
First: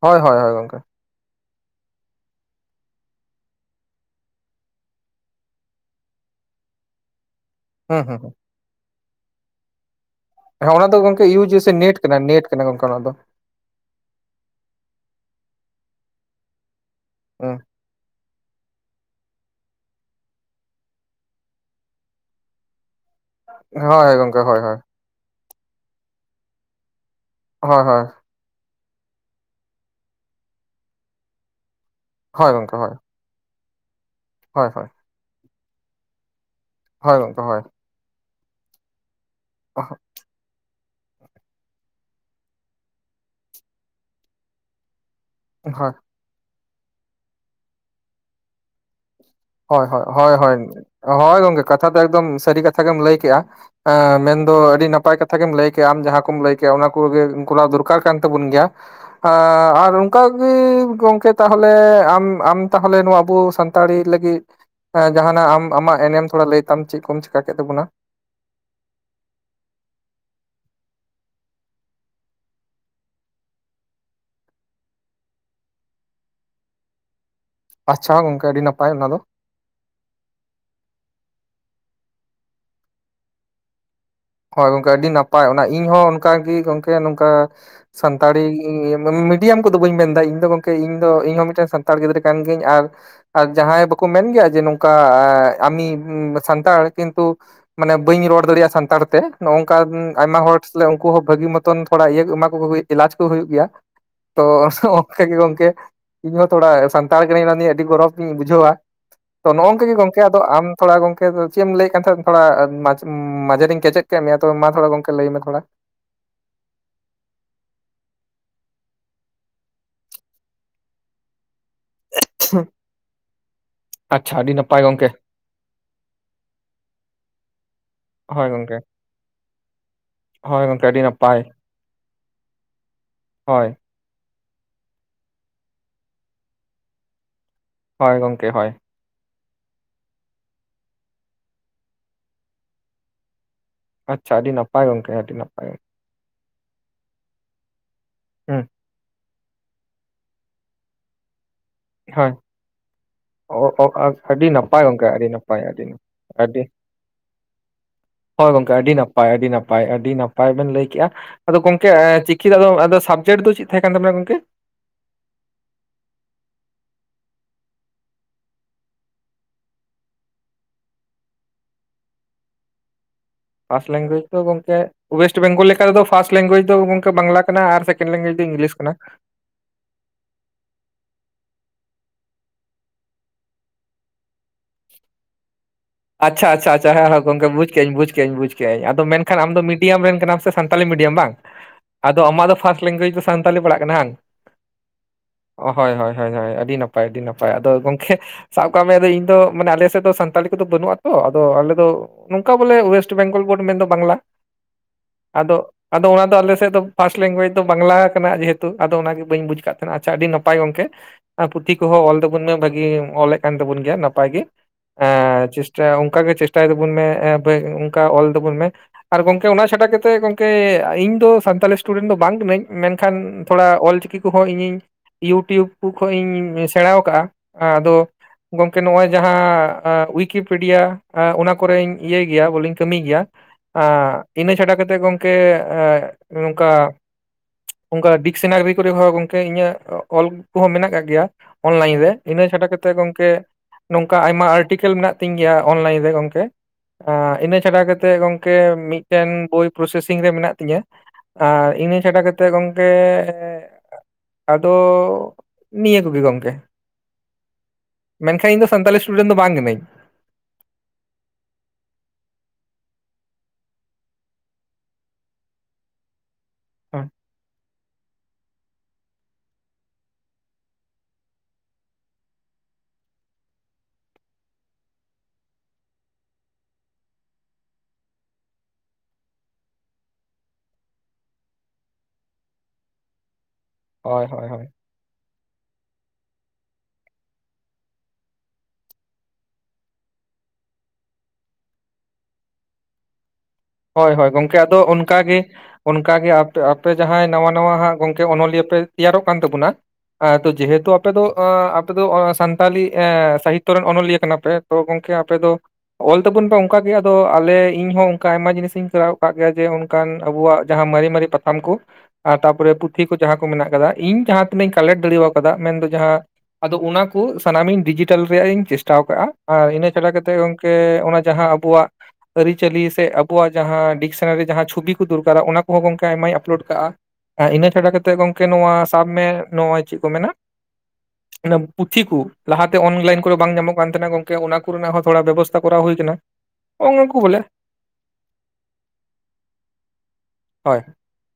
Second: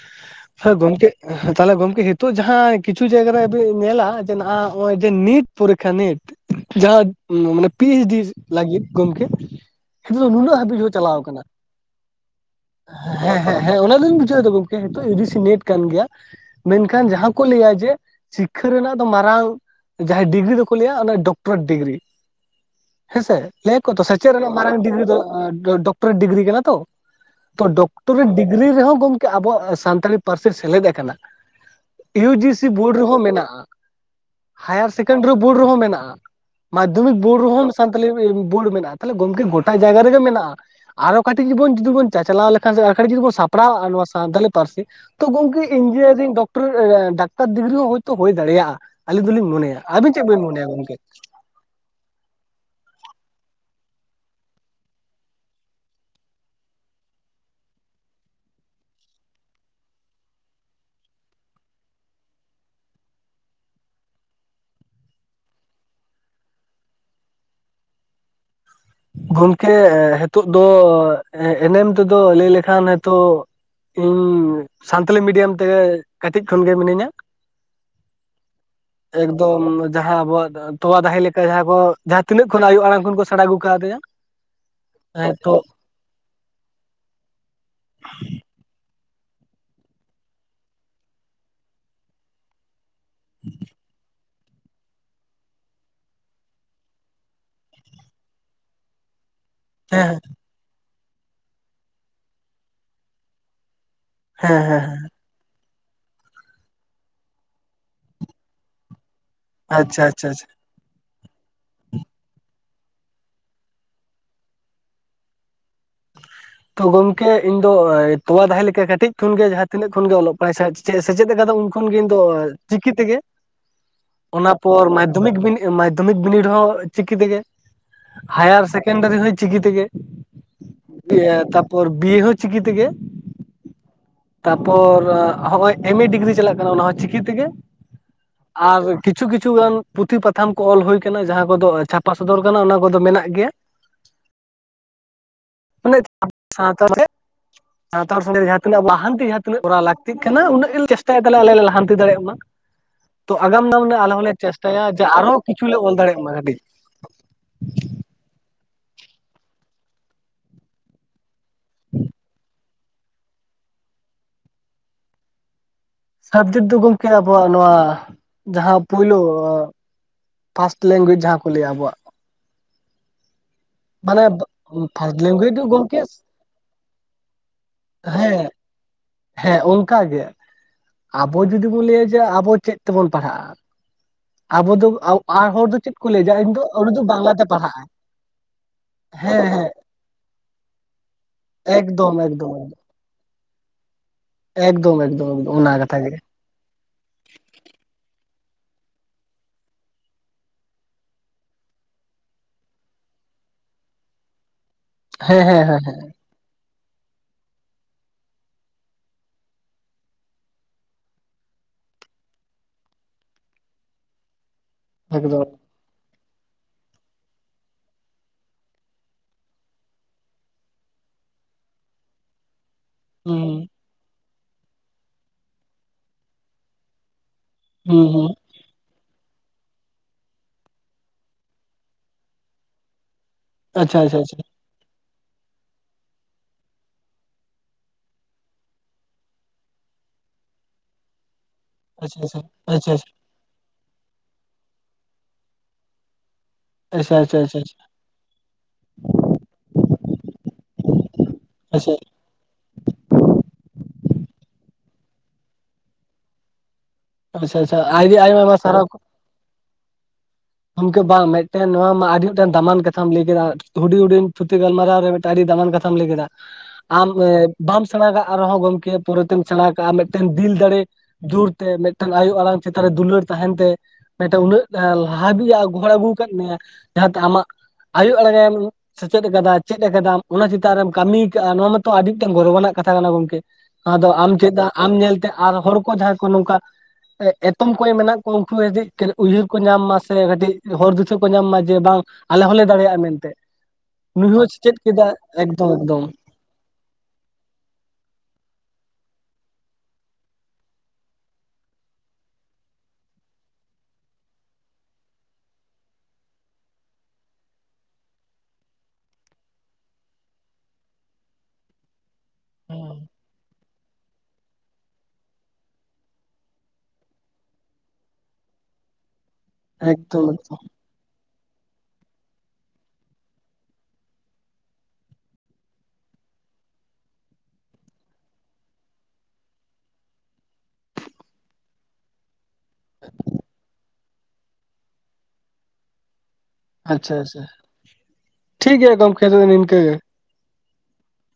ᱦᱳᱭ ᱦᱳᱭ ᱦᱳ ᱦᱮᱸ ᱜᱚᱢᱠᱮ᱾ ᱜᱚᱝᱠᱮ ᱛᱟᱦᱚᱞᱮ ᱜᱚᱝᱠᱮ ᱦᱤᱛᱚᱜ ᱡᱟᱦᱟᱸ ᱠᱤᱪᱷᱩ ᱡᱟᱭᱜᱟ ᱨᱮ ᱵᱤ ᱧᱮᱞᱟ ᱡᱮ ᱱᱟᱜᱷ ᱱᱚᱜ ᱚᱭ ᱡᱮ ᱱᱤᱴ ᱯᱚᱨᱤᱠᱠᱷᱟ ᱱᱤᱴ ᱡᱟᱦᱟᱸ ᱢᱟᱱᱮ ᱯᱤ ᱦᱩᱸ ᱮᱭᱤᱪ ᱰᱤ ᱦᱩᱸ ᱦᱩᱸ᱾ ᱞᱟᱹᱜᱤᱫ ᱜᱚᱢᱠᱮ᱾ ᱱᱤᱛᱚᱜ ᱫᱚ ᱱᱩᱱᱟᱹᱜ ᱦᱮᱸ ᱦᱟᱹᱵᱤᱡ ᱚᱱᱟ ᱦᱚᱸ ᱫᱚ ᱪᱟᱞᱟᱣ ᱜᱚᱝᱠᱮ ᱤᱭᱩ ᱠᱟᱱᱟ ᱡᱮ ᱥᱮ ᱱᱮᱴ ᱠᱟᱱᱟ ᱱᱮᱴ ᱠᱟᱱᱟ ᱜᱚᱝᱠᱮ ᱚᱱᱟ ᱫᱚ ᱦᱮᱸ ᱦᱮᱸ᱾ ᱦᱮᱸ ᱚᱱᱟ ᱫᱚᱧ ᱵᱩᱡᱷᱟᱹᱣ ᱫᱟ ᱜᱚᱝᱠᱮ ᱱᱤᱛᱚᱜ ᱤᱭᱩ ᱡᱤ ᱥᱤ ᱱᱮᱴ ᱠᱟᱱ ᱜᱮᱭᱟ ᱢᱮᱱᱠᱷᱟᱱ ᱡᱟᱦᱟᱸ ᱠᱚ ᱦᱩᱸ ᱞᱟᱹᱭᱟ ᱡᱮ ᱥᱤᱠᱠᱷᱷᱟᱹ ᱨᱮᱱᱟᱜ ᱫᱚ ᱢᱟᱨᱟᱝ ᱡᱟᱦᱟᱸᱭ ᱰᱤᱜᱽᱨᱤ ᱫᱚᱠᱚ ᱞᱟᱹᱭᱟ ᱚᱱᱟ ᱰᱚᱠᱴᱚᱨᱮᱴ ᱰᱤᱜᱽᱨᱤ᱾ ᱦᱮᱸᱥᱮ ᱞᱟᱹᱭ ᱟᱠᱟ ᱦᱳᱭ [unintelligible] ᱦᱳᱭ ᱥᱮᱪᱮᱫ ᱜᱚᱝᱠᱮ ᱨᱮᱱᱟᱜ ᱦᱳᱭ ᱦᱳᱭ ᱢᱟᱨᱟᱝ ᱰᱤᱜᱽᱨᱤ ᱫᱚ ᱰᱚᱠᱴᱚᱨᱮᱴ ᱰᱤᱜᱽᱨᱤ ᱠᱟᱱᱟ ᱛᱚ᱾ ᱛᱚ ᱦᱳᱭ ᱦᱳᱭ ᱰᱚᱠᱴᱚᱨᱮᱴ ᱰᱤᱜᱽᱨᱤ ᱨᱮᱦᱚᱸ ᱜᱚᱢᱠᱮ ᱟᱵᱚᱣᱟᱜ ᱥᱟᱱᱛᱟᱲᱤ ᱯᱟᱹᱨᱥᱤ ᱥᱮᱞᱮᱫ ᱟᱠᱟᱱᱟ᱾ ᱤᱭᱩ ᱦᱳᱭ ᱡᱤ ᱥᱤ ᱜᱚᱝᱠᱮ ᱦᱳᱭ ᱵᱳᱨᱰ ᱨᱮᱦᱚᱸ ᱢᱮᱱᱟᱜᱼᱟ, ᱦᱳᱭ ᱦᱳᱭ ᱦᱟᱭᱟᱨ ᱥᱮᱠᱮᱱᱰᱟᱹᱨᱤ ᱵᱳᱨᱰ ᱨᱮᱦᱚᱸ ᱢᱮᱱᱟᱜᱼᱟ᱾ ᱦᱳᱭ ᱢᱟᱫᱽᱫᱷᱚᱢᱤᱠ ᱜᱚᱝᱠᱮ ᱵᱳᱲᱰ ᱦᱳᱭ ᱨᱮᱦᱚᱸ ᱥᱟᱱᱛᱟᱞᱤ ᱵᱳᱨᱰ ᱢᱮᱱᱟᱜᱼᱟ ᱛᱟᱦᱚᱞᱮ ᱜᱚᱢᱠᱮ ᱜᱚᱴᱟ ᱡᱟᱭᱜᱟ ᱦᱳᱭ ᱨᱮᱜᱮ ᱢᱮᱱᱟᱜᱼᱟ ᱟᱨᱚ ᱠᱟᱹᱴᱤᱡ ᱵᱚᱱ ᱡᱩᱫᱤ ᱵᱚᱱ ᱪᱟ-ᱪᱟᱞᱟᱣ ᱞᱮᱠᱷᱟᱱ ᱟᱨ ᱠᱟᱹᱴᱤᱡ ᱡᱩᱫᱤ ᱵᱚᱱ ᱥᱟᱯᱲᱟᱣᱼᱟ ᱱᱚᱣᱟ ᱥᱟᱱᱛᱟᱞᱤ ᱯᱟᱹᱨᱥᱤ ᱛᱚ ᱜᱚᱝᱠᱮ ᱦᱳᱭ ᱤᱧᱡᱤᱱᱤᱭᱟᱨᱤᱝ, ᱰᱚᱠᱴᱚᱨ, ᱮ ᱰᱟᱛᱟᱨ ᱰᱤᱜᱨᱤ ᱦᱚᱸ ᱦᱳᱭ ᱛᱳ ᱦᱩᱭ ᱫᱟᱲᱮᱭᱟᱜᱼᱟ ᱟᱹᱞᱤᱧ ᱫᱚᱞᱤᱧ ᱢᱚᱱᱮᱭᱟ ᱦᱳᱭ ᱦᱳᱭ ᱟᱹᱵᱤᱱ ᱪᱮᱫ ᱦᱳᱭ ᱵᱤᱱ ᱦᱳᱭ ᱢᱚᱱᱮᱭᱟ ᱜᱚᱢᱠᱮ ᱦᱳᱭ ᱜᱚᱢᱠᱮ ᱠᱟᱛᱷᱟ ᱫᱚ ᱮᱠᱫᱚᱢ ᱥᱟᱹᱨᱤ ᱠᱟᱛᱷᱟ ᱜᱮᱢ ᱞᱟᱹᱭ ᱠᱮᱜᱼᱟ᱾ ᱮᱸ ᱢᱮᱱᱫᱚ ᱟᱹᱰᱤ ᱱᱟᱯᱟᱭ ᱠᱟᱛᱷᱟ ᱜᱮᱢ ᱞᱟᱹᱭ ᱠᱮᱜᱼᱟ, ᱟᱢ ᱡᱟᱦᱟᱸ ᱠᱚᱢ ᱞᱟᱹᱭ ᱠᱮᱜ ᱚᱱᱟ ᱠᱚᱜᱮ ᱠᱚᱨᱟᱣ ᱫᱚᱨᱠᱟᱨ ᱠᱟᱱ ᱛᱟᱵᱚᱱ ᱜᱮᱭᱟ᱾ ᱟᱨ ᱚᱱᱠᱟᱜᱤ ᱜᱚᱢᱠᱮ ᱛᱟᱦᱚᱞᱮ ᱟᱢ ᱟᱢ ᱛᱟᱦᱚᱞᱮ ᱱᱚᱣᱟ ᱟᱵᱚ ᱥᱟᱱᱛᱟᱲᱤ ᱞᱟᱹᱜᱤᱫ ᱡᱟᱸᱦᱟᱱᱟᱜ ᱟᱢ ᱟᱢᱟᱜ ᱮᱱᱮᱢ ᱛᱷᱚᱲᱟ ᱞᱟᱹᱭ ᱛᱟᱢ ᱪᱮᱫ ᱠᱚᱢ ᱪᱤᱠᱟᱹ ᱠᱮᱫ ᱛᱟᱵᱚᱱᱟ᱾ ᱜᱚᱝᱠᱮ ᱦᱮᱸᱛᱚᱜ ᱫᱚ ᱮᱱᱮᱢ ᱛᱮᱫᱚ ᱞᱟᱹᱭ ᱞᱮᱠᱷᱟᱱ ᱦᱮᱸᱛᱚᱜ ᱤᱧ ᱥᱟᱱᱛᱟᱞᱤ ᱢᱤᱰᱤᱭᱟᱢ ᱛᱮᱜᱮ ᱠᱟᱹᱴᱤᱡ ᱠᱷᱚᱱ ᱜᱮ ᱢᱤᱱᱟᱹᱧᱟ᱾ ᱟᱪᱪᱷᱟ ᱜᱚᱝᱠᱮ ᱟᱹᱰᱤ ᱱᱟᱯᱟᱭ ᱚᱱᱟ ᱫᱚ᱾ ᱛᱳ ᱡᱟᱸᱦᱟ ᱟᱵᱚᱣᱟᱜ ᱛᱚᱣᱟ ᱫᱟᱦᱮ ᱞᱮᱠᱟ ᱡᱟᱦᱟᱸ ᱠᱚ ᱡᱟᱦᱟᱸ ᱛᱤᱱᱟᱹᱜ ᱠᱷᱚᱱ ᱟᱭᱳ ᱟᱲᱟᱝ ᱠᱷᱚᱱ ᱠᱚ ᱥᱮᱬᱟ ᱟᱜᱩ ᱠᱟᱣ ᱫᱮᱭᱟ᱾ ᱦᱳᱭ ᱜᱚᱝᱠᱮ ᱟᱹᱰᱤ ᱱᱟᱯᱟᱭ, ᱚᱱᱟ ᱤᱧᱦᱚᱸ ᱚᱱᱠᱟᱜᱮ ᱜᱚᱝᱠᱮ ᱱᱚᱝᱠᱟ ᱥᱟᱱᱛᱟᱲᱤ ᱢᱤᱰᱤᱭᱟᱢ ᱠᱚᱫᱚ ᱵᱟᱹᱧ ᱢᱮᱱᱫᱟ ᱤᱧ ᱫᱚ ᱜᱚᱝᱠᱮ ᱤᱧ ᱫᱚ ᱤᱧ ᱦᱚᱸ ᱢᱤᱫᱴᱮᱱ ᱥᱟᱱᱛᱟᱲ ᱜᱤᱫᱽᱨᱟᱹ ᱠᱟᱱ ᱜᱤᱭᱟᱹᱧ ᱟᱨ ᱟᱨ ᱡᱟᱦᱟᱸᱭ ᱵᱟᱠᱚ ᱢᱮᱱ ᱜᱮᱭᱟ ᱡᱮ [unintelligible] ᱚᱱᱠᱟ ᱟ ᱟᱢᱤ ᱥᱟᱱᱛᱟᱲ ᱠᱤᱱᱛᱩ ᱢᱟᱱᱮ ᱵᱟᱹᱧ ᱨᱚᱲ ᱫᱟᱲᱮᱭᱟᱜᱼᱟ ᱥᱟᱱᱛᱟᱲ ᱛᱮ᱾ ᱱᱚᱜᱝᱠᱟ ᱦᱮᱸ ᱟᱭᱢᱟ ᱦᱚᱲ ᱞᱮ ᱩᱱᱠᱩ ᱦᱚᱸ ᱵᱷᱟᱹᱜᱤ ᱢᱚᱛᱚᱱ ᱛᱷᱚᱲᱟ ᱤᱭᱟᱹ ᱮᱢᱟ ᱠᱚ [inaudible] ᱮᱞᱟᱡᱽ ᱠᱚ ᱦᱩᱭᱩᱜ ᱜᱮᱭᱟ᱾ ᱛᱚ ᱦᱮᱸ ᱦᱮᱸ ᱦᱮᱸ [unintelligible] [unintelligible] ᱜᱚᱝᱠᱮ ᱤᱧᱦᱚᱸ ᱛᱷᱚᱲᱟ ᱥᱟᱱᱛᱟᱲ ᱠᱟᱹᱱᱟᱹᱧ ᱚᱱᱟᱛᱮ ᱟᱹᱰᱤ ᱜᱚᱨᱚᱵᱽ ᱜᱤᱧ ᱵᱩᱡᱷᱟᱹᱣᱟ᱾ ᱛᱚ ᱱᱚᱜ ᱚ ᱱᱚᱝᱠᱟ ᱜᱮ ᱟᱪᱪᱷᱟ ᱜᱚᱝᱠᱮ ᱟᱪᱪᱷᱟ ᱟᱫᱚ ᱟᱪᱪᱷᱟ ᱟᱢ ᱛᱷᱚᱲᱟ ᱜᱚᱝᱠᱮ ᱪᱮᱫ ᱮᱢ ᱞᱟᱹᱭᱮᱫ ᱠᱟᱱ ᱛᱟᱸᱦᱮᱫ ᱛᱷᱚᱲᱟ [unintelligible] ᱢᱟᱡᱷᱮᱨᱤᱧ ᱠᱮᱪᱮᱫ [unintelligible] ᱢᱮᱭᱟ ᱢᱟ ᱛᱷᱚᱲᱟ ᱜᱚᱝᱠᱮ ᱞᱟᱹᱭ ᱢᱮ ᱛᱷᱚᱲᱟ᱾ [unintelligible] ᱛᱚ ᱜᱚᱝᱠᱮ ᱤᱧ ᱫᱚ ᱛᱚᱣᱟ ᱫᱟᱦᱮ ᱞᱮᱠᱟ ᱠᱟᱹᱴᱤᱡ ᱠᱷᱚᱱᱜᱮ ᱡᱟᱸᱦᱟ ᱛᱤᱱᱟᱹᱜ ᱠᱷᱚᱱ ᱜᱮ ᱚᱞᱚᱜ ᱯᱟᱲᱦᱟᱜ [inaudible] ᱥᱮᱪᱮᱫ ᱟᱠᱟᱫᱟ ᱩᱱ᱾ ᱩᱱ ᱜᱮ ᱤᱧ ᱫᱚ ᱪᱤᱠᱤ ᱛᱮᱜᱮ᱾ ᱟᱪᱪᱷᱟ ᱚᱱᱟ ᱟᱹᱰᱤ ᱱᱟᱯᱟᱭ ᱯᱚᱨ ᱜᱚᱝᱠᱮ ᱢᱟᱫᱽᱫᱷᱚᱢᱤᱠ‌ᱵᱤᱱᱤ ᱢᱟᱫᱽᱫᱷᱚᱢᱤᱠ ᱵᱤᱱᱤᱰ ᱦᱚᱸ ᱪᱤᱠᱤ ᱛᱮᱜᱮ᱾ ᱦᱳᱭ ᱦᱟᱭᱟᱨ ᱜᱚᱝᱠᱮ ᱥᱮᱠᱮᱱᱰᱟᱨᱤ ᱦᱚᱸ ᱪᱤᱠᱤ ᱛᱮᱜᱮ᱾ ᱦᱳᱭ ᱜᱚᱝᱠᱮ᱾ [unintelligible] ᱮᱭᱮ ᱛᱟᱯᱚᱨ ᱵᱤᱭᱮ ᱦᱚᱸ ᱪᱤᱠᱤ ᱛᱮᱜᱮ᱾ ᱦᱳᱭ ᱛᱟᱯᱚᱨ ᱦᱚᱸᱜᱼᱚᱭ ᱮᱢ ᱮ ᱰᱤᱜᱽᱨᱤ ᱪᱟᱞᱟᱜ ᱠᱟᱱᱟ ᱚᱱᱟ ᱦᱚᱸ ᱪᱤᱠᱤ ᱛᱮᱜᱮ ᱦᱳᱭ ᱜᱚᱝᱠᱮ ᱦᱳᱭ ᱟᱨ ᱠᱤᱪᱷᱩ ᱠᱤᱪᱷᱩ ᱜᱟᱱ ᱯᱩᱛᱷᱤ ᱯᱟᱛᱷᱟᱢ ᱠᱚ ᱚᱞ ᱦᱩᱭ ᱟᱠᱟᱱᱟ ᱡᱟᱦᱟᱸ ᱠᱚᱫᱚ ᱪᱷᱟᱯᱟ ᱥᱚᱫᱚᱨ ᱠᱟᱱᱟ ᱚᱱᱟ ᱠᱚᱫᱚ ᱢᱮᱱᱟᱜ ᱜᱮᱭᱟ᱾ ᱟᱪᱪᱷᱟ ᱟᱹᱰᱤ ᱱᱟᱯᱟᱭ ᱜᱚᱝᱠᱮ ᱟᱹᱰᱤ ᱱᱟᱯᱟᱭ᱾ [inaudible] ᱦᱩᱸ ᱛᱤᱱᱟᱹᱜ ᱠᱚᱨᱟᱣ ᱞᱟᱹᱠᱛᱤᱜ ᱠᱟᱱᱟ ᱩᱱᱟᱹᱜ ᱜᱮ ᱪᱮᱥᱴᱟᱭ ᱮᱫᱟᱞᱮ ᱟᱞᱮ ᱞᱮ ᱞᱟᱦᱟᱱ [unintelligible] ᱫᱟᱲᱮᱭᱟᱜ ᱦᱳᱭ ᱢᱟ ᱛᱚ ᱟᱜᱟᱢ ᱫᱟᱢ ᱨᱮ ᱟᱞᱮ ᱦᱚᱸᱞᱮ ᱟᱹᱰᱤ ᱱᱟᱯᱟᱭ ᱪᱮᱥᱴᱟᱭᱟ ᱡᱮ ᱜᱚᱝᱠᱮ ᱟᱹᱰᱤ ᱟᱨᱦᱚᱸ ᱱᱟᱯᱟᱭ ᱠᱤᱪᱷᱩ ᱞᱮ ᱟᱹᱰᱤ ᱚᱞ ᱫᱟᱲᱮᱭᱟᱜ ᱢᱟ ᱠᱟᱹᱴᱤᱡ᱾ ᱟᱹᱰᱤ ᱦᱳᱭ ᱜᱚᱝᱠᱮ ᱟᱹᱰᱤ ᱱᱟᱯᱟᱭ ᱟᱹᱰᱤ ᱱᱟᱯᱟᱭ ᱟᱹᱰᱤ ᱱᱟᱯᱟᱭ ᱵᱮᱱ ᱞᱟᱹᱭ ᱠᱮᱜᱼᱟ᱾ ᱟᱫᱚ ᱜᱚᱝᱠᱮ ᱪᱤᱠᱤ ᱫᱚ ᱟᱫᱚ ᱟᱫᱚ ᱥᱟᱵᱽᱡᱮᱠᱴ ᱫᱚ ᱪᱮᱫ ᱛᱟᱦᱮᱸ ᱠᱟᱱ ᱛᱟᱵᱮᱱᱟ ᱜᱚᱝᱠᱮ? ᱥᱟᱵᱽᱡᱮᱠᱴ ᱫᱚ ᱜᱚᱝᱠᱮ ᱟᱵᱚᱣᱟᱜ ᱱᱚᱣᱟ ᱡᱟᱦᱟᱸ ᱯᱩᱭᱞᱩ ᱯᱷᱟᱥᱴ ᱞᱮᱝᱜᱩᱭᱮᱡᱽ ᱡᱟᱦᱟᱸ ᱠᱚ ᱞᱟᱹᱭᱟ ᱟᱵᱚᱣᱟᱜ᱾ ᱯᱷᱟᱥᱴ ᱞᱮᱝᱜᱩᱭᱮᱡᱽ ᱢᱟᱱᱮ ᱫᱚ ᱜᱚᱝᱠᱮ ᱯᱷᱟᱥᱴ ᱚᱭᱮᱥᱴ ᱞᱮᱝᱜᱩᱭᱮᱡᱽ ᱵᱮᱝᱜᱚᱞ ᱞᱮᱠᱟ ᱛᱮ ᱜᱚᱢᱠᱮ ᱫᱚ ᱯᱷᱟᱥᱴ ᱞᱮᱝᱜᱩᱭᱮᱡᱽ ᱫᱚ ᱜᱚᱝᱠᱮ ᱵᱟᱝᱞᱟ ᱠᱟᱱᱟ ᱟᱨ ᱥᱮᱠᱮᱱᱰ ᱞᱮᱝᱜᱩᱭᱮᱡᱽ ᱫᱚ ᱦᱮᱸ ᱤᱝᱞᱤᱥ ᱠᱟᱱᱟ᱾ ᱦᱮᱸ ᱚᱱᱠᱟ ᱜᱮ ᱟᱵᱚ ᱡᱩᱫᱤ ᱵᱚᱱ ᱞᱟᱹᱭᱟ ᱡᱮ ᱟᱵᱚ ᱪᱮᱫ ᱛᱮᱵᱚᱱ ᱯᱟᱲᱦᱟᱜᱼᱟ? ᱟᱵᱚ ᱫᱚ [inaudible] ᱟᱨ ᱦᱚᱲ ᱫᱚ ᱪᱮᱫ? ᱠᱚ ᱞᱟᱹᱭᱟ ᱟᱪᱪᱷᱟ ᱤᱧ ᱫᱚ ᱟᱪᱪᱷᱟ ᱟᱪᱪᱷᱟ ᱩᱱᱤ ᱫᱚ ᱦᱮᱸ ᱦᱮᱸ ᱵᱟᱝᱞᱟᱛᱮ ᱜᱚᱝᱠᱮ, ᱵᱩᱡᱽ ᱯᱟᱲᱦᱟᱜᱼᱟᱭ ᱠᱟᱹᱜᱤᱧ ᱵᱩᱡᱽ ᱠᱟᱹᱜᱤᱧ, ᱵᱩᱡᱽ ᱠᱟᱹᱜᱤᱧ ᱟᱫᱚ ᱢᱮᱱᱠᱷᱟᱱ ᱦᱮᱸ ᱟᱢᱫᱚ ᱦᱮᱸ ᱢᱤᱰᱤᱭᱟᱢ ᱨᱮᱱ ᱠᱟᱱᱟᱢ ᱥᱮ ᱥᱟᱱ ᱥᱟᱱᱛᱟᱞᱤ ᱢᱤᱰᱤᱭᱟᱢ ᱵᱟᱝ ᱮᱠᱫᱚᱢ ᱟᱫᱚ ᱟᱢᱟᱜ ᱮᱠᱫᱚᱢ ᱫᱚ ᱯᱷᱟᱥᱴ ᱞᱮᱝᱜᱩᱭᱮᱡᱽ ᱫᱚ ᱥᱟᱱᱛᱟᱞᱤ ᱯᱟᱲᱟᱜ ᱠᱟᱱᱟ ᱵᱟᱝ ᱮᱠᱫᱚᱢ ᱮᱠᱫᱚᱢ ᱮᱠᱫᱚᱢ ᱚ, ᱚᱱᱟ ᱦᱳᱭ ᱠᱟᱛᱷᱟ ᱜᱮ ᱦᱳᱭ ᱦᱳᱭ‌ ᱦᱳᱭ ᱟᱹᱰᱤ ᱱᱟᱯᱟᱭ ᱴᱟᱹᱰᱤ ᱱᱟᱯᱟᱭ ᱟᱹᱰᱤ ᱱᱟᱯᱟᱭ ᱟᱫᱚ ᱜᱚᱝᱠᱮ ᱥᱟᱵ ᱠᱟᱜ ᱢᱮ ᱟᱫᱚ ᱤᱧ ᱫᱚ ᱢᱟᱱᱮ ᱟᱞᱮ ᱥᱮᱫ ᱫᱚ ᱥᱟᱱᱛᱟᱲᱤ ᱫᱚ ᱵᱟᱹᱱᱩᱜᱼᱟᱛᱚ ᱟᱫᱚ ᱟᱞᱮ ᱫᱚ ᱱᱚᱝᱠᱟ ᱵᱚᱞᱮ ᱚᱭᱮᱥᱴ ᱵᱮᱝᱜᱚᱞ ᱵᱳᱰ ᱢᱮᱱᱫᱚ ᱵᱟᱝᱞᱟ ᱦᱮᱸ ᱦᱮᱸ ᱟᱫᱚ ᱦᱮᱸ ᱦᱮᱸ ᱟᱫᱚ ᱚᱱᱟ ᱫᱚ ᱟᱞᱮ ᱥᱮᱫ ᱫᱚ ᱯᱷᱟᱥᱴ ᱞᱮᱝᱜᱩᱭᱮᱡ ᱫᱚ ᱵᱟᱝᱞᱟ ᱠᱟᱱᱟ ᱡᱮᱦᱩᱛᱩ ᱟᱫᱚ ᱚᱱᱟᱜᱮ ᱵᱟᱹᱧ ᱵᱩᱡᱽ ᱠᱟᱜ ᱛᱟᱦᱮᱱᱟ ᱟᱪᱪᱷᱟ ᱟᱹᱰᱤ ᱱᱟᱯᱟᱭ ᱜᱚᱝᱠᱮ ᱟᱨ ᱯᱩᱛᱷᱤ ᱠᱚᱦᱚᱸ ᱚᱞ ᱛᱟᱵᱚᱱ ᱢᱮ ᱵᱷᱟᱜᱤ ᱜᱮᱢ ᱚᱞᱮᱫ ᱠᱟᱱ ᱛᱟᱵᱚᱱ ᱜᱮᱭᱟ ᱱᱟᱯᱟᱭ ᱜᱮ ᱮᱠᱫᱚᱢ ᱱᱤᱥᱪᱳᱭ ᱚᱱᱠᱟ ᱜᱮ ᱪᱮᱥᱴᱟᱭ ᱛᱟᱵᱚᱱ ᱢᱮ ᱵᱮᱠ ᱚᱝᱠᱟ ᱚᱞ ᱛᱟᱵᱚᱱ ᱢᱮ᱾ ᱟᱨ ᱜᱚᱝᱠᱮ ᱚᱱᱟ ᱪᱷᱟᱰᱟ ᱠᱟᱛᱮᱫ ᱜᱚᱝᱠᱮ ᱤᱧ ᱫᱚ ᱥᱟᱱᱛᱟᱞᱤ ᱥᱴᱩᱰᱮᱱᱴ ᱫᱚ ᱵᱟᱝ ᱠᱟᱹᱱᱟᱹᱧ ᱢᱮᱱ ᱠᱷᱟᱱ ᱦᱩᱸ ᱛᱷᱚᱲᱟ ᱚᱞᱪᱤᱠᱤ ᱠᱚᱦᱚᱸ ᱤᱧᱤᱧ ᱤᱭᱩᱴᱭᱩᱵᱽ ᱠᱚ ᱠᱷᱚᱚᱡ ᱤᱧ ᱥᱮᱬᱟᱣ ᱠᱟᱜᱼᱟ ᱦᱮᱸ ᱟᱫᱚ ᱦᱩᱸ ᱦᱩᱸ ᱜᱚᱝᱠᱮ ᱱᱚᱜᱼᱚᱭ ᱡᱟᱦᱟᱸ ᱩᱭᱠᱤ ᱯᱤᱰᱭᱟ ᱠᱚᱨᱮ ᱮᱸᱜ ᱚᱱᱟ ᱠᱚᱨᱮᱧ ᱵᱚᱞᱮᱧ ᱠᱟᱹᱢᱤᱭ ᱜᱮᱭᱟ ᱟᱪᱪᱷᱟ ᱟᱪᱪᱷᱟ ᱟᱸᱜ ᱟᱪᱪᱷᱟ ᱤᱱᱟᱹ ᱪᱷᱟᱰᱟ ᱠᱟᱛᱮᱜ ᱜᱚᱝ ᱠᱮ ᱮᱸᱜ ᱱᱚᱠᱟ ᱚᱝᱠᱟ ᱰᱤᱠᱥᱱᱟᱨᱤ ᱠᱚᱨᱮᱦᱚᱸ ᱜᱚᱝᱠᱮ ᱤᱧᱟᱹᱜ ᱚᱞ ᱠᱚᱦᱚᱸ ᱢᱮᱱᱟᱜ ᱟᱠᱟᱟᱜ ᱜᱮᱭᱟ ᱚᱱᱞᱟᱭᱤᱱ ᱨᱮ, ᱟᱪᱪᱷᱟ ᱟᱪᱪᱷᱟ ᱤᱱᱟᱹ ᱪᱷᱟᱰᱟ ᱠᱟᱛᱮᱫ ᱟᱪᱪᱷᱟ ᱟᱪᱪᱷᱟ ᱜᱚᱝᱠᱮ ᱱᱚᱝᱠᱟ ᱟᱭᱢᱟ ᱟᱨᱴᱤᱠᱟᱞ ᱢᱮᱱᱟᱜ ᱛᱤᱧ ᱜᱮᱭᱟ ᱚᱱᱞᱟᱭᱤᱱ ᱨᱮ ᱜᱚᱝᱠᱮ ᱟᱪᱪᱷᱟ ᱟᱪᱪᱷᱟ ᱤᱱᱟᱹ ᱪᱷᱟᱰᱟ ᱠᱟᱛᱮᱫ ᱛᱮ ᱜᱚᱝᱠᱮ ᱢᱤᱫᱴᱮᱱ ᱵᱳᱭ ᱯᱚᱨᱚᱥᱮᱥᱤᱝ ᱨᱮ ᱢᱮᱱᱟᱜ ᱛᱤᱧᱟᱹ ᱟᱸᱻ ᱤᱱᱟᱹ ᱟᱪᱪᱷᱟ ᱪᱷᱟᱰᱟ ᱠᱟᱛᱮ ᱛᱮ ᱜᱚᱝᱠᱮ ᱟᱫᱚ ᱱᱤᱭᱟᱹ ᱠᱚᱜᱮ ᱜᱚᱝᱠᱮ ᱟᱪᱪᱷᱟ ᱟᱪᱪᱷᱟ ᱟᱹᱰᱤ ᱟᱭᱢᱟ ᱢᱮᱱᱠᱷᱟᱱ ᱟᱭᱢᱟ ᱤᱧ ᱫᱚ ᱥᱟᱨᱦᱟᱣ ᱥᱟᱱᱛᱟᱞᱤ ᱤᱥᱴᱩᱰᱮᱱᱴ ᱫᱚ ᱵᱟᱝ ᱠᱟᱹᱱᱟᱹᱧ ᱜᱚᱢᱠᱮ ᱵᱟᱝ ᱢᱤᱫᱴᱮᱱ ᱱᱚᱣᱟ ᱢᱟ ᱟᱹᱰᱤ ᱢᱤᱫᱴᱟᱝ ᱫᱟᱢᱟᱱ ᱠᱟᱛᱷᱟᱢ ᱞᱟᱹᱭ ᱠᱮᱫᱟ ᱦᱩᱰᱤᱧ ᱦᱩᱰᱤᱧ ᱛᱷᱩᱛᱤ ᱜᱟᱞᱢᱟᱨᱟᱣ ᱨᱮ ᱛᱮ ᱟᱰᱤ ᱫᱟᱢᱟᱱ ᱠᱟᱛᱷᱟᱢ ᱞᱟᱹᱭ ᱠᱮᱫᱟ ᱟᱢ ᱵᱟᱢ ᱥᱮᱬᱟ ᱠᱟᱜ ᱟᱨᱦᱚᱸ ᱜᱚᱢᱠᱮ ᱯᱚᱨᱮᱛᱮᱢ ᱥᱮᱬᱟ ᱠᱟᱜᱼᱟ ᱢᱤᱫᱴᱮᱱ ᱫᱤᱞ ᱫᱟᱲᱮ ᱡᱳᱨᱛᱮ ᱢᱤᱫᱴᱟᱝ ᱟᱭᱳ ᱟᱲᱟᱝ ᱪᱮᱛᱟᱱ ᱨᱮ ᱫᱩᱞᱟᱹᱲ ᱛᱟᱦᱮᱱ ᱛᱮ ᱢᱤᱫᱴᱟᱝ ᱩᱱᱟᱹᱜ ᱦᱟᱹᱵᱤᱡ ᱟ ᱜᱚᱦᱚᱲ ᱟᱹᱜᱩ ᱟᱠᱟᱫ ᱢᱮᱭᱟ ᱡᱟᱦᱟᱸᱛᱮ ᱟᱢᱟᱜ ᱟᱭᱳ ᱟᱲᱟᱝᱮᱢ ᱥᱮᱪᱮᱫ ᱠᱟᱫᱟ ᱪᱮᱫ ᱟᱠᱟᱫᱟᱢ ᱚᱱᱟ ᱪᱮᱛᱟᱱ ᱨᱮᱢ ᱠᱟᱹᱢᱤ ᱠᱟᱜᱼᱟ ᱱᱚᱣᱟ ᱢᱟᱛᱚ ᱟᱹᱰᱤ ᱢᱤᱫᱴᱟᱝ ᱜᱚᱨᱚᱵᱱᱟᱜ ᱠᱟᱛᱷᱟ ᱠᱟᱱᱟ ᱜᱚᱝᱠᱮ ᱟᱫᱚ ᱦᱳᱭ ᱟᱢ ᱦᱳᱭ ᱦᱳᱭ ᱪᱮᱫᱟᱜ ᱟᱢ ᱧᱮᱞ ᱟᱨ ᱦᱚᱲ ᱠᱚ ᱡᱟᱦᱟᱸᱭ ᱠᱚ ᱱᱚᱝᱠᱟ ᱮᱛᱚᱢ ᱠᱚᱸᱭᱮ ᱢᱮᱱᱟᱜ ᱠᱚᱣᱟ ᱩᱱᱠᱩ ᱟᱹᱰᱤ ᱩᱛᱟᱹᱨ ᱩᱭᱦᱟᱹᱨ ᱠᱚ ᱧᱟᱢ ᱢᱟ ᱥᱮ ᱠᱚ ᱠᱟᱹᱴᱤᱡ ᱦᱚᱨ ᱫᱤᱥᱟᱹ ᱠᱚ ᱧᱟᱢ ᱢᱟ ᱡᱮ ᱵᱟᱝ ᱟᱞᱮ ᱦᱚᱸᱞᱮ ᱫᱟᱲᱮᱭᱟᱜᱼᱟ ᱢᱮᱱᱛᱮ, ᱦᱳᱭ ᱦᱳᱭ ᱱᱩᱭ ᱦᱚᱸ ᱜᱚᱝᱠᱮ ᱥᱮᱪᱮᱫ ᱟᱫᱚ ᱠᱮᱫᱟ ᱚᱱᱠᱟᱜ ᱜᱮ ᱮᱠᱫᱚᱢ ᱮᱠᱫᱚᱢ ᱚᱱᱠᱟᱜᱮ, ᱛᱚ, ᱟᱯᱮ ᱡᱟᱦᱟᱸᱭ ᱱᱟᱣᱟ ᱱᱟᱣᱟ ᱦᱟᱸᱜ ᱜᱚᱝᱠᱮ ᱚᱱᱚᱞᱤᱭᱟᱹ ᱯᱮ ᱛᱮᱭᱟᱨᱚᱜ ᱠᱟᱱ ᱛᱟᱵᱚᱱᱟ ᱮᱸ ᱛᱚ ᱡᱮᱦᱮᱛᱩ ᱟᱯᱮ ᱫᱚ ᱟᱯᱮ ᱫᱚ ᱥᱟᱱᱛᱟᱞᱤ ᱥᱟᱦᱤᱛᱛᱚ ᱨᱮᱱ ᱚᱱᱚᱞᱤᱭᱟᱹ ᱠᱟᱱᱟ ᱯᱮ, ᱛᱚ ᱜᱚᱝᱠᱮ ᱟᱯᱮ ᱫᱚ ᱚᱞ ᱛᱟᱵᱚᱱ ᱯᱮ ᱚᱝᱠᱟ ᱜᱮ ᱟᱫᱚ ᱟᱞᱮ ᱤᱧ ᱦᱚᱸ ᱚᱝᱠᱟ ᱟᱭᱢᱟ ᱡᱤᱱᱤᱥᱤᱧ ᱠᱚᱨᱟᱣ ᱟᱠᱟᱫ ᱜᱮᱭᱟ ᱡᱮ ᱚᱱᱠᱟᱱ ᱟᱵᱚᱣᱟᱜ ᱡᱟᱦᱟᱸ ᱢᱟᱨᱮ ᱢᱟᱨᱮ ᱯᱟᱛᱷᱟᱢ ᱠᱚ ᱟᱨ ᱛᱟᱯᱚᱨᱮ ᱮᱠᱫᱚᱢ ᱯᱚᱛᱷᱤ ᱠᱚ ᱡᱟᱦᱟᱸ ᱠᱚ ᱢᱮᱱᱟᱜ ᱠᱟᱫᱟ, ᱤᱧ ᱡᱟᱦᱟᱸ ᱛᱤᱱᱟᱹᱜ ᱤᱧ ᱠᱟᱞᱮᱠᱴ ᱫᱟᱲᱮ ᱠᱟᱫᱟ ᱢᱮᱱᱫᱚ ᱡᱟᱦᱟᱸ ᱟᱫᱚ ᱚᱱᱟ ᱠᱚ ᱥᱟᱱᱟᱢᱤᱧ ᱰᱤᱡᱤᱴᱮᱞ ᱨᱮᱭᱟᱜ ᱤᱧ ᱪᱮᱥᱴᱟᱣ ᱠᱟᱜᱼᱟ ᱟᱨ ᱤᱱᱟᱹ ᱪᱷᱟᱰᱟ ᱠᱟᱛᱮᱫ ᱮᱠᱫᱚᱢ ᱜᱚᱝᱠᱮ ᱚᱱᱟ ᱡᱟᱦᱟᱸ ᱟᱵᱚᱣᱟᱜ ᱟᱹᱨᱤᱪᱟᱹᱞᱤ ᱥᱮ ᱟᱵᱚᱣᱟᱜ ᱡᱟᱦᱟᱸ ᱰᱤᱠᱥᱱᱟᱨᱤ ᱡᱟᱦᱟᱸ ᱪᱷᱚᱵᱤ ᱠᱚ ᱫᱚᱨᱠᱟᱨᱟ ᱚᱱᱟ ᱠᱚᱦᱚᱸ ᱜᱚᱝᱠᱮ ᱟᱭᱢᱟᱣ ᱟᱯᱞᱳᱰ ᱠᱟᱜᱼᱟ ᱤᱱᱟᱹ ᱪᱷᱟᱰᱟ ᱠᱟᱛᱮᱜ ᱜᱚᱝᱠᱮ ᱱᱚᱣᱟ ᱥᱟᱵ ᱢᱮ ᱱᱚᱜ-ᱚᱭ ᱪᱮᱫ ᱠᱚ ᱢᱮᱱᱟ, ᱤᱱᱟᱹ ᱯᱩᱛᱷᱤ ᱠᱩ ᱞᱟᱦᱟ ᱛᱮ ᱚᱱᱞᱟᱭᱤᱱ ᱠᱚᱨᱮ ᱵᱟᱝ ᱧᱟᱢᱚᱜ ᱠᱟᱱ ᱛᱟᱦᱮᱱᱟ ᱜᱚᱝᱠᱮ ᱚᱱᱟ ᱠᱚᱨᱮᱱᱟᱜ ᱦᱚᱸ ᱛᱷᱚᱲᱟ᱾ ᱵᱮᱵᱚᱥᱛᱟ ᱠᱚᱨᱟᱣ ᱦᱳᱭ ᱠᱟᱱᱟ ᱱᱚᱜᱼᱚ ᱱᱚᱣᱟ ᱟᱪᱪᱷᱟ ᱠᱚ ᱵᱚᱞᱮ ᱟᱪᱪᱷᱟ ᱴᱷᱤᱠᱜᱮᱭᱟ ᱜᱚᱝᱠᱮ ᱱᱤᱛᱚᱜ ᱫᱚ ᱤᱱᱠᱟᱹᱜ ᱜᱮ ᱦᱳᱭ